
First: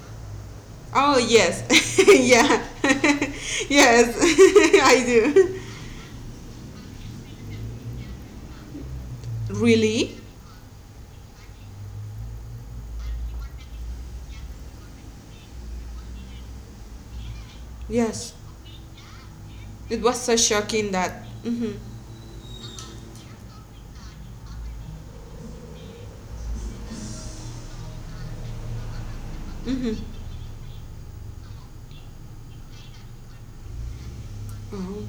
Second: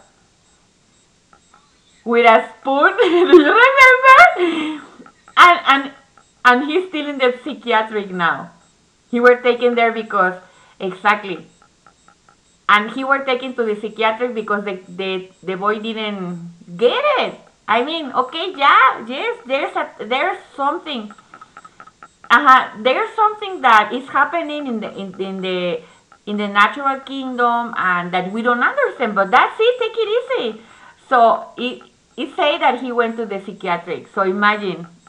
Speaker 1: Oh, yes.
Speaker 2: with a
Speaker 1: yeah.
Speaker 2: spoon. Do you
Speaker 1: yes,
Speaker 2: remember?
Speaker 1: I
Speaker 2: And
Speaker 1: do.
Speaker 2: and and he's still in the psychiatric now. He were taken there
Speaker 1: Really?
Speaker 2: because exactly. And he were taken to the psychiatric because the boy didn't get it. I mean,
Speaker 1: Yes.
Speaker 2: okay, yeah, yes, there's a
Speaker 1: It was so
Speaker 2: there's
Speaker 1: shocking
Speaker 2: something,
Speaker 1: that. Mm-hmm.
Speaker 2: uh-huh. There's something that is happening in the in the natural kingdom and that we don't understand. But that's it. Take
Speaker 1: Mm-hmm.
Speaker 2: it easy. So it say that he went to the psychiatric. So imagine.
Speaker 1: Oh.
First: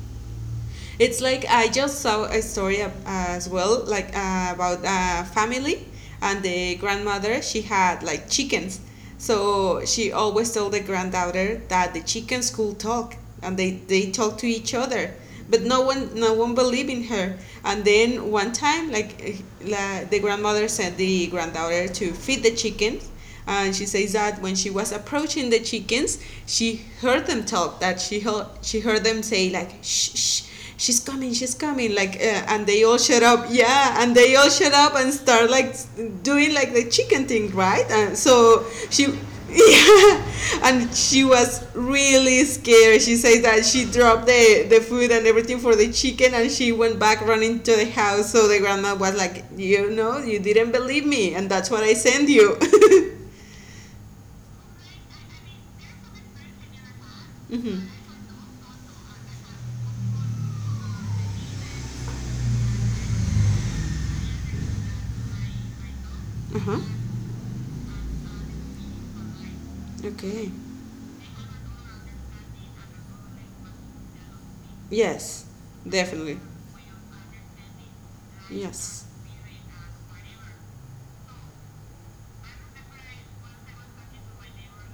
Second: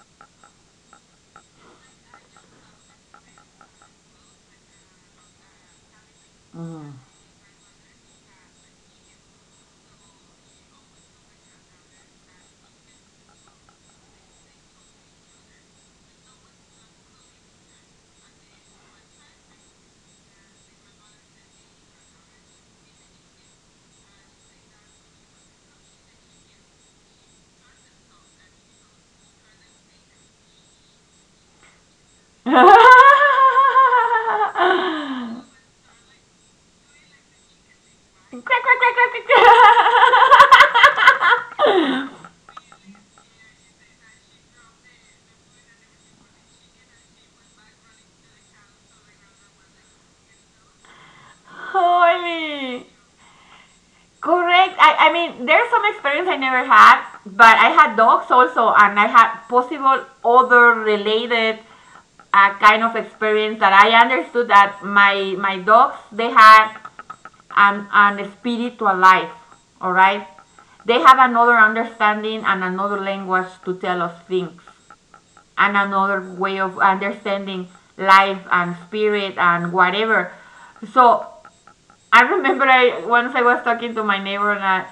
Speaker 1: It's like I just saw a story as well, about a family and the grandmother. She had like chickens, so she always told the granddaughter that the chickens could talk and they talk to each other. But no one believed in her. And then one time, the grandmother sent the granddaughter to feed the chickens, and she says that when she was approaching the chickens, she heard them talk. That she heard them say like shh, shh. She's coming, and they all shut up, yeah, and they all shut up and start like doing like the chicken thing, right? And so she, yeah, and she was really scared. She says that she dropped the food and everything for the chicken and she went back running to the house. So the grandma was like, "You know, you didn't believe me, and that's what I sent you."
Speaker 2: Holy. Correct. I mean, there's some experience I never had, but I
Speaker 1: Mm-hmm.
Speaker 2: had dogs also, and I had possible other related a kind of experience that I understood that my dogs, they have
Speaker 1: Uh-huh.
Speaker 2: an spiritual life. All right,
Speaker 1: Okay.
Speaker 2: they have another understanding and another language to tell us things,
Speaker 1: Yes.
Speaker 2: and another
Speaker 1: Definitely.
Speaker 2: way of understanding life and
Speaker 1: Yes.
Speaker 2: spirit and whatever. So I remember I, once I was talking to my neighbor and, I,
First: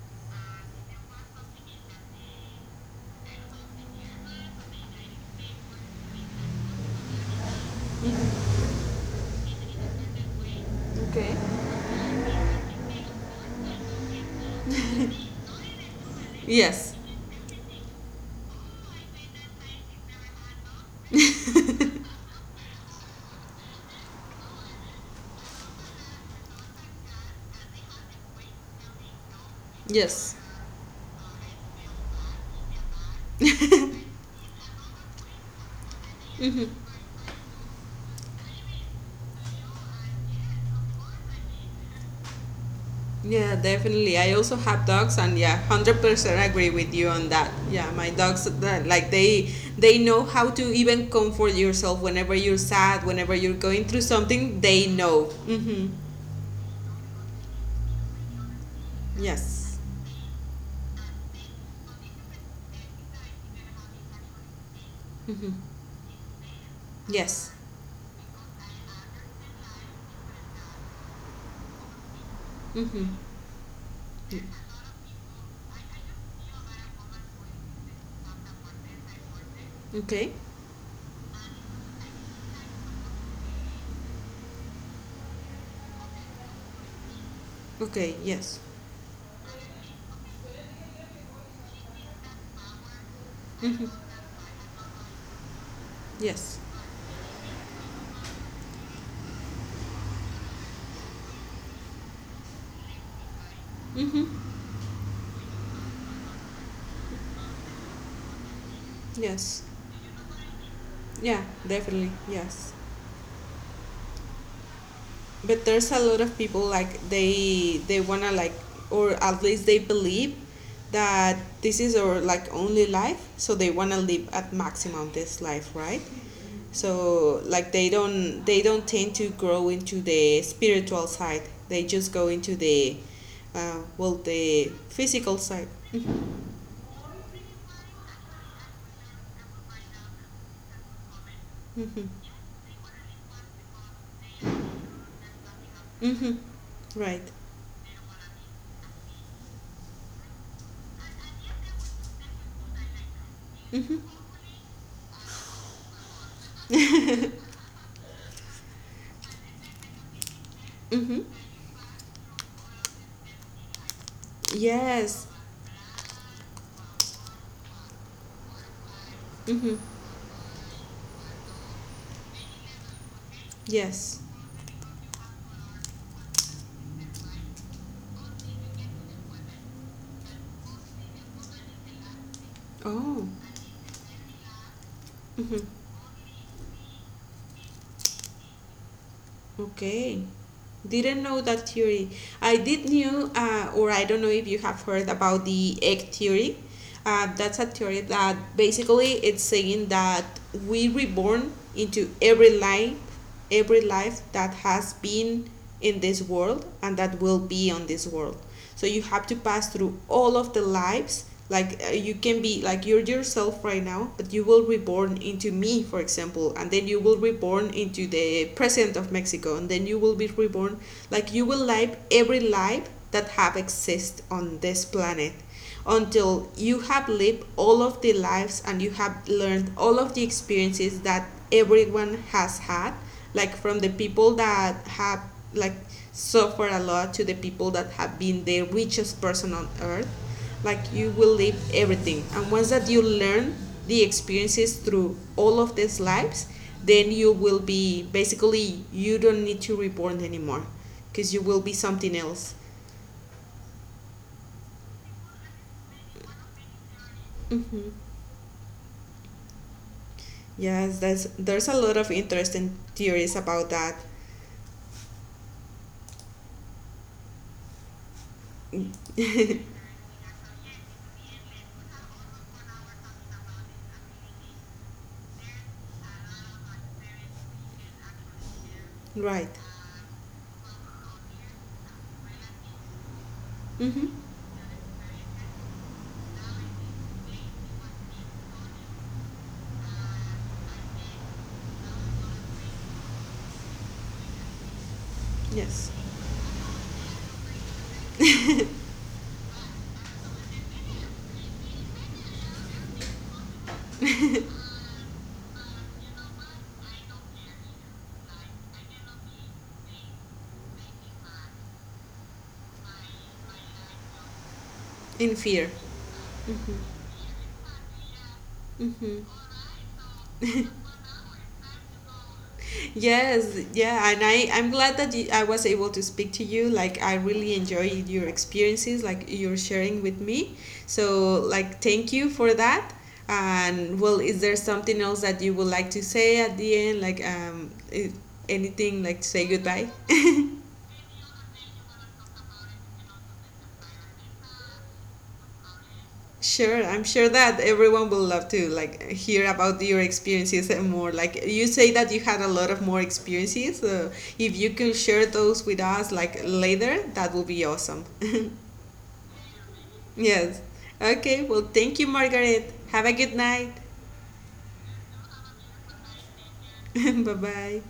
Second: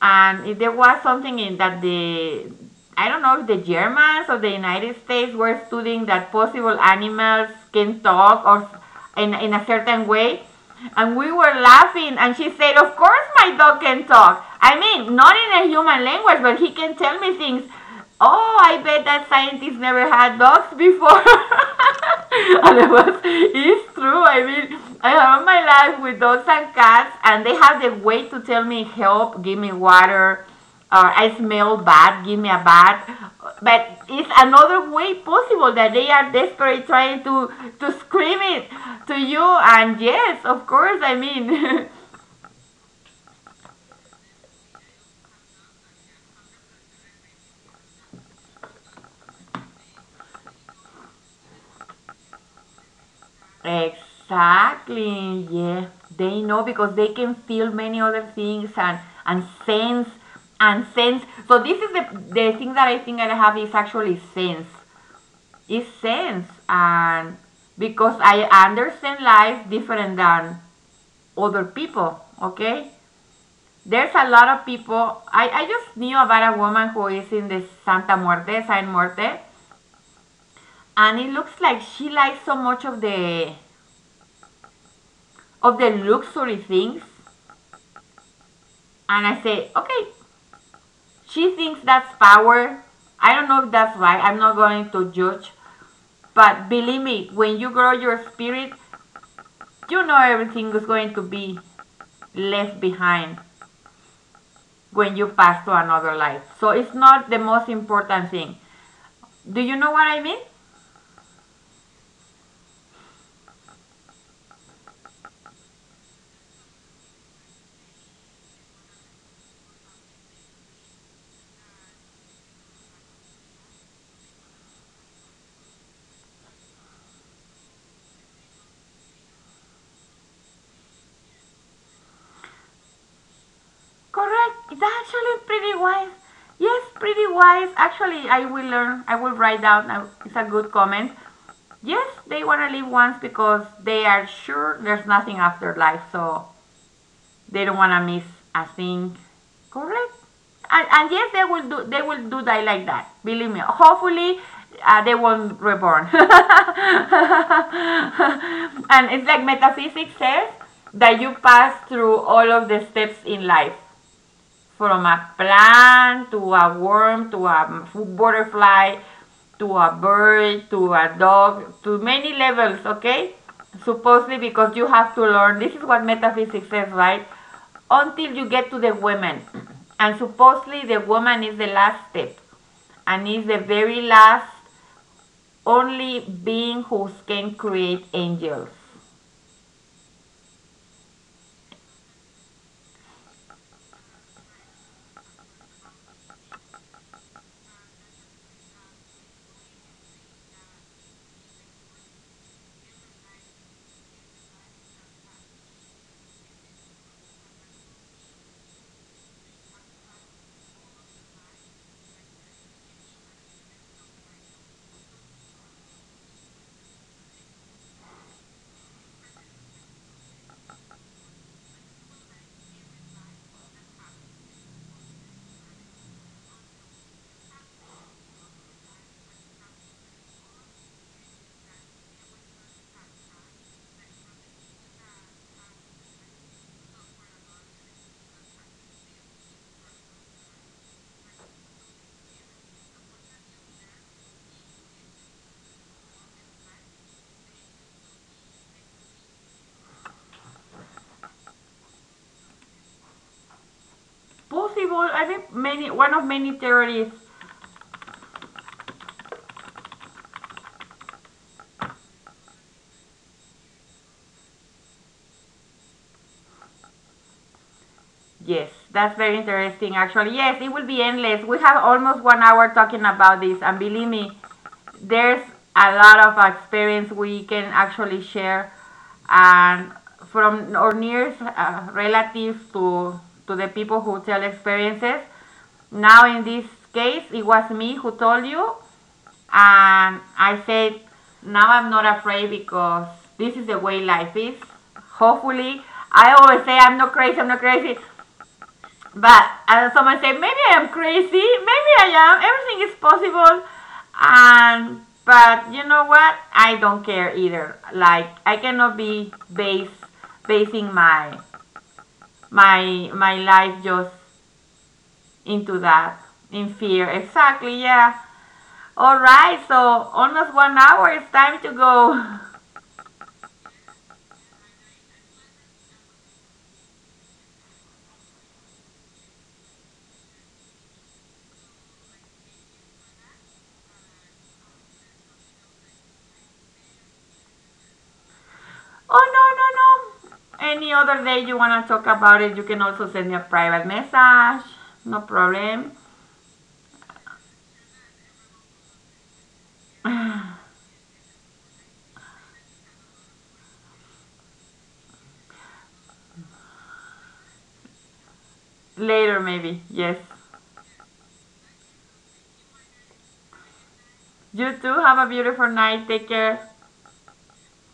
Speaker 2: and there was something in that the, I don't know if the Germans or the United States were studying that possible animals can talk, or in a certain way. And we were
Speaker 1: Okay.
Speaker 2: laughing and she said, of course my dog can talk. I mean, not in a human language, but he
Speaker 1: Yes.
Speaker 2: can tell me things. Oh, I bet that scientists never had dogs before. And it was, it's true. I mean, I have my life with dogs and cats, and they have the way to tell me help, give me
Speaker 1: Yes.
Speaker 2: water, or I smell bad, give me a bath. But it's another way possible that they are desperate trying to scream it to you. And yes, of course, I mean,
Speaker 1: Yeah, definitely. I also have dogs, and yeah, 100% agree with you on that. Yeah, my dogs, that- like they know how to even comfort yourself whenever you're sad, whenever you're going through something. They know.
Speaker 2: Exactly. Yeah.
Speaker 1: Mm-hmm.
Speaker 2: They know because they can feel many other things and
Speaker 1: Yes.
Speaker 2: sense and sense. So this is the thing that I think I have is actually sense.
Speaker 1: Mm-hmm.
Speaker 2: It's sense, and
Speaker 1: Yes.
Speaker 2: because I understand life different than other people. Okay.
Speaker 1: Mm-hmm.
Speaker 2: There's a lot of people. I just knew about a woman who is in the Santa Muerte, San Muerte,
Speaker 1: Okay.
Speaker 2: and it looks like she likes so much of the luxury things.
Speaker 1: Okay. Yes.
Speaker 2: And I said, okay, she thinks that's power. I don't know if that's right. I'm not going to judge. But
Speaker 1: Yes.
Speaker 2: believe me, when you grow your spirit, you know everything is going to be left behind
Speaker 1: Mm-hmm.
Speaker 2: when you pass to another life. So it's not the most important thing. Do
Speaker 1: Yes.
Speaker 2: you know what I mean?
Speaker 1: Yeah, definitely. Yes. But there's a lot of people like they wanna like, or at least they believe that this is our like only life, so they wanna live at maximum this life, right? So like they don't tend to grow into the spiritual side. They just go into the well,
Speaker 2: Correct.
Speaker 1: the
Speaker 2: It's
Speaker 1: physical
Speaker 2: actually
Speaker 1: side.
Speaker 2: pretty wise. Yes, pretty wise. Actually, I will learn. I will write down. It's a good comment. Yes, they want to live once because they are sure there's nothing after life.
Speaker 1: Mhm.
Speaker 2: So
Speaker 1: Right.
Speaker 2: they don't want to miss a thing. Correct? And yes, they will do. They will do that like that. Believe me. Hopefully, they won't reborn. And it's like metaphysics says that
Speaker 1: Mhm.
Speaker 2: you pass through all of the steps in life, from a
Speaker 1: Yes.
Speaker 2: plant to a worm to a butterfly to
Speaker 1: Mhm.
Speaker 2: a bird to a dog, to many levels, okay,
Speaker 1: Yes.
Speaker 2: supposedly, because you have to learn. This is what metaphysics says, right? Until you get to the women, and supposedly the woman is the last step, and
Speaker 1: Oh.
Speaker 2: is the very last
Speaker 1: Mm-hmm.
Speaker 2: only being who can create angels.
Speaker 1: Okay. Didn't know that theory. I did knew, or I don't know if you have heard about the egg theory. That's a theory that basically it's saying that we reborn into every life that has been in this world and that will be on this world, so you have to pass through all of the lives, you can be like you're yourself right now, but you will reborn into me, for example, and then you will reborn into the president of Mexico, and then you will be reborn, like you will live every life that have exist on this planet until you have lived all of the lives and you have learned all of the experiences that everyone has had, like from the people that have like suffered a lot to the people that have been the richest person on earth. Like you will live everything. And once that you learn the experiences through all of these lives, then you will be, basically you don't need to reborn anymore because you will be something else.
Speaker 2: Possible, I think, many, one of many theories.
Speaker 1: Hmm. Yes, there's a lot of interesting theories about that.
Speaker 2: Yes,
Speaker 1: Mm.
Speaker 2: that's very interesting, actually. Yes, it will be endless. We have almost 1 hour talking about this, and believe me, there's a lot of experience we can actually share,
Speaker 1: Right.
Speaker 2: and from our nearest relatives to the people
Speaker 1: Mm-hmm.
Speaker 2: who tell experiences. Now, in this case, it was me who told you, and I said, now I'm not afraid because this is the way life is. Hopefully,
Speaker 1: Yes.
Speaker 2: I always say I'm not crazy, but someone said, maybe I am crazy, maybe I am, everything is possible. And, but you know what? I don't care either. Like, I cannot be basing my life just
Speaker 1: In fear.
Speaker 2: into that, in fear. Exactly, yeah. All
Speaker 1: Mm-hmm.
Speaker 2: right, so almost 1 hour, it's time to go.
Speaker 1: Yes, yeah, and I'm glad that you, I was able to speak to you. Like I really enjoyed your experiences, like you're sharing with me. So like thank you for that. And well, is there something else that you would like to say at the end? Like I- anything like
Speaker 2: Oh,
Speaker 1: to
Speaker 2: no,
Speaker 1: say
Speaker 2: no,
Speaker 1: goodbye?
Speaker 2: no. Any other day you want to talk about it, you can also send me a private message. No problem.
Speaker 1: Sure, I'm sure that everyone will love to like hear about your experiences and more. Like you say that you had a lot of more experiences. So if you could share those with us like later, that would be awesome.
Speaker 2: Later, maybe. Yes.
Speaker 1: Yes. Okay, well thank you Margaret. Have a good night.
Speaker 2: You too. Have a beautiful night. Take care.
Speaker 1: Bye-bye.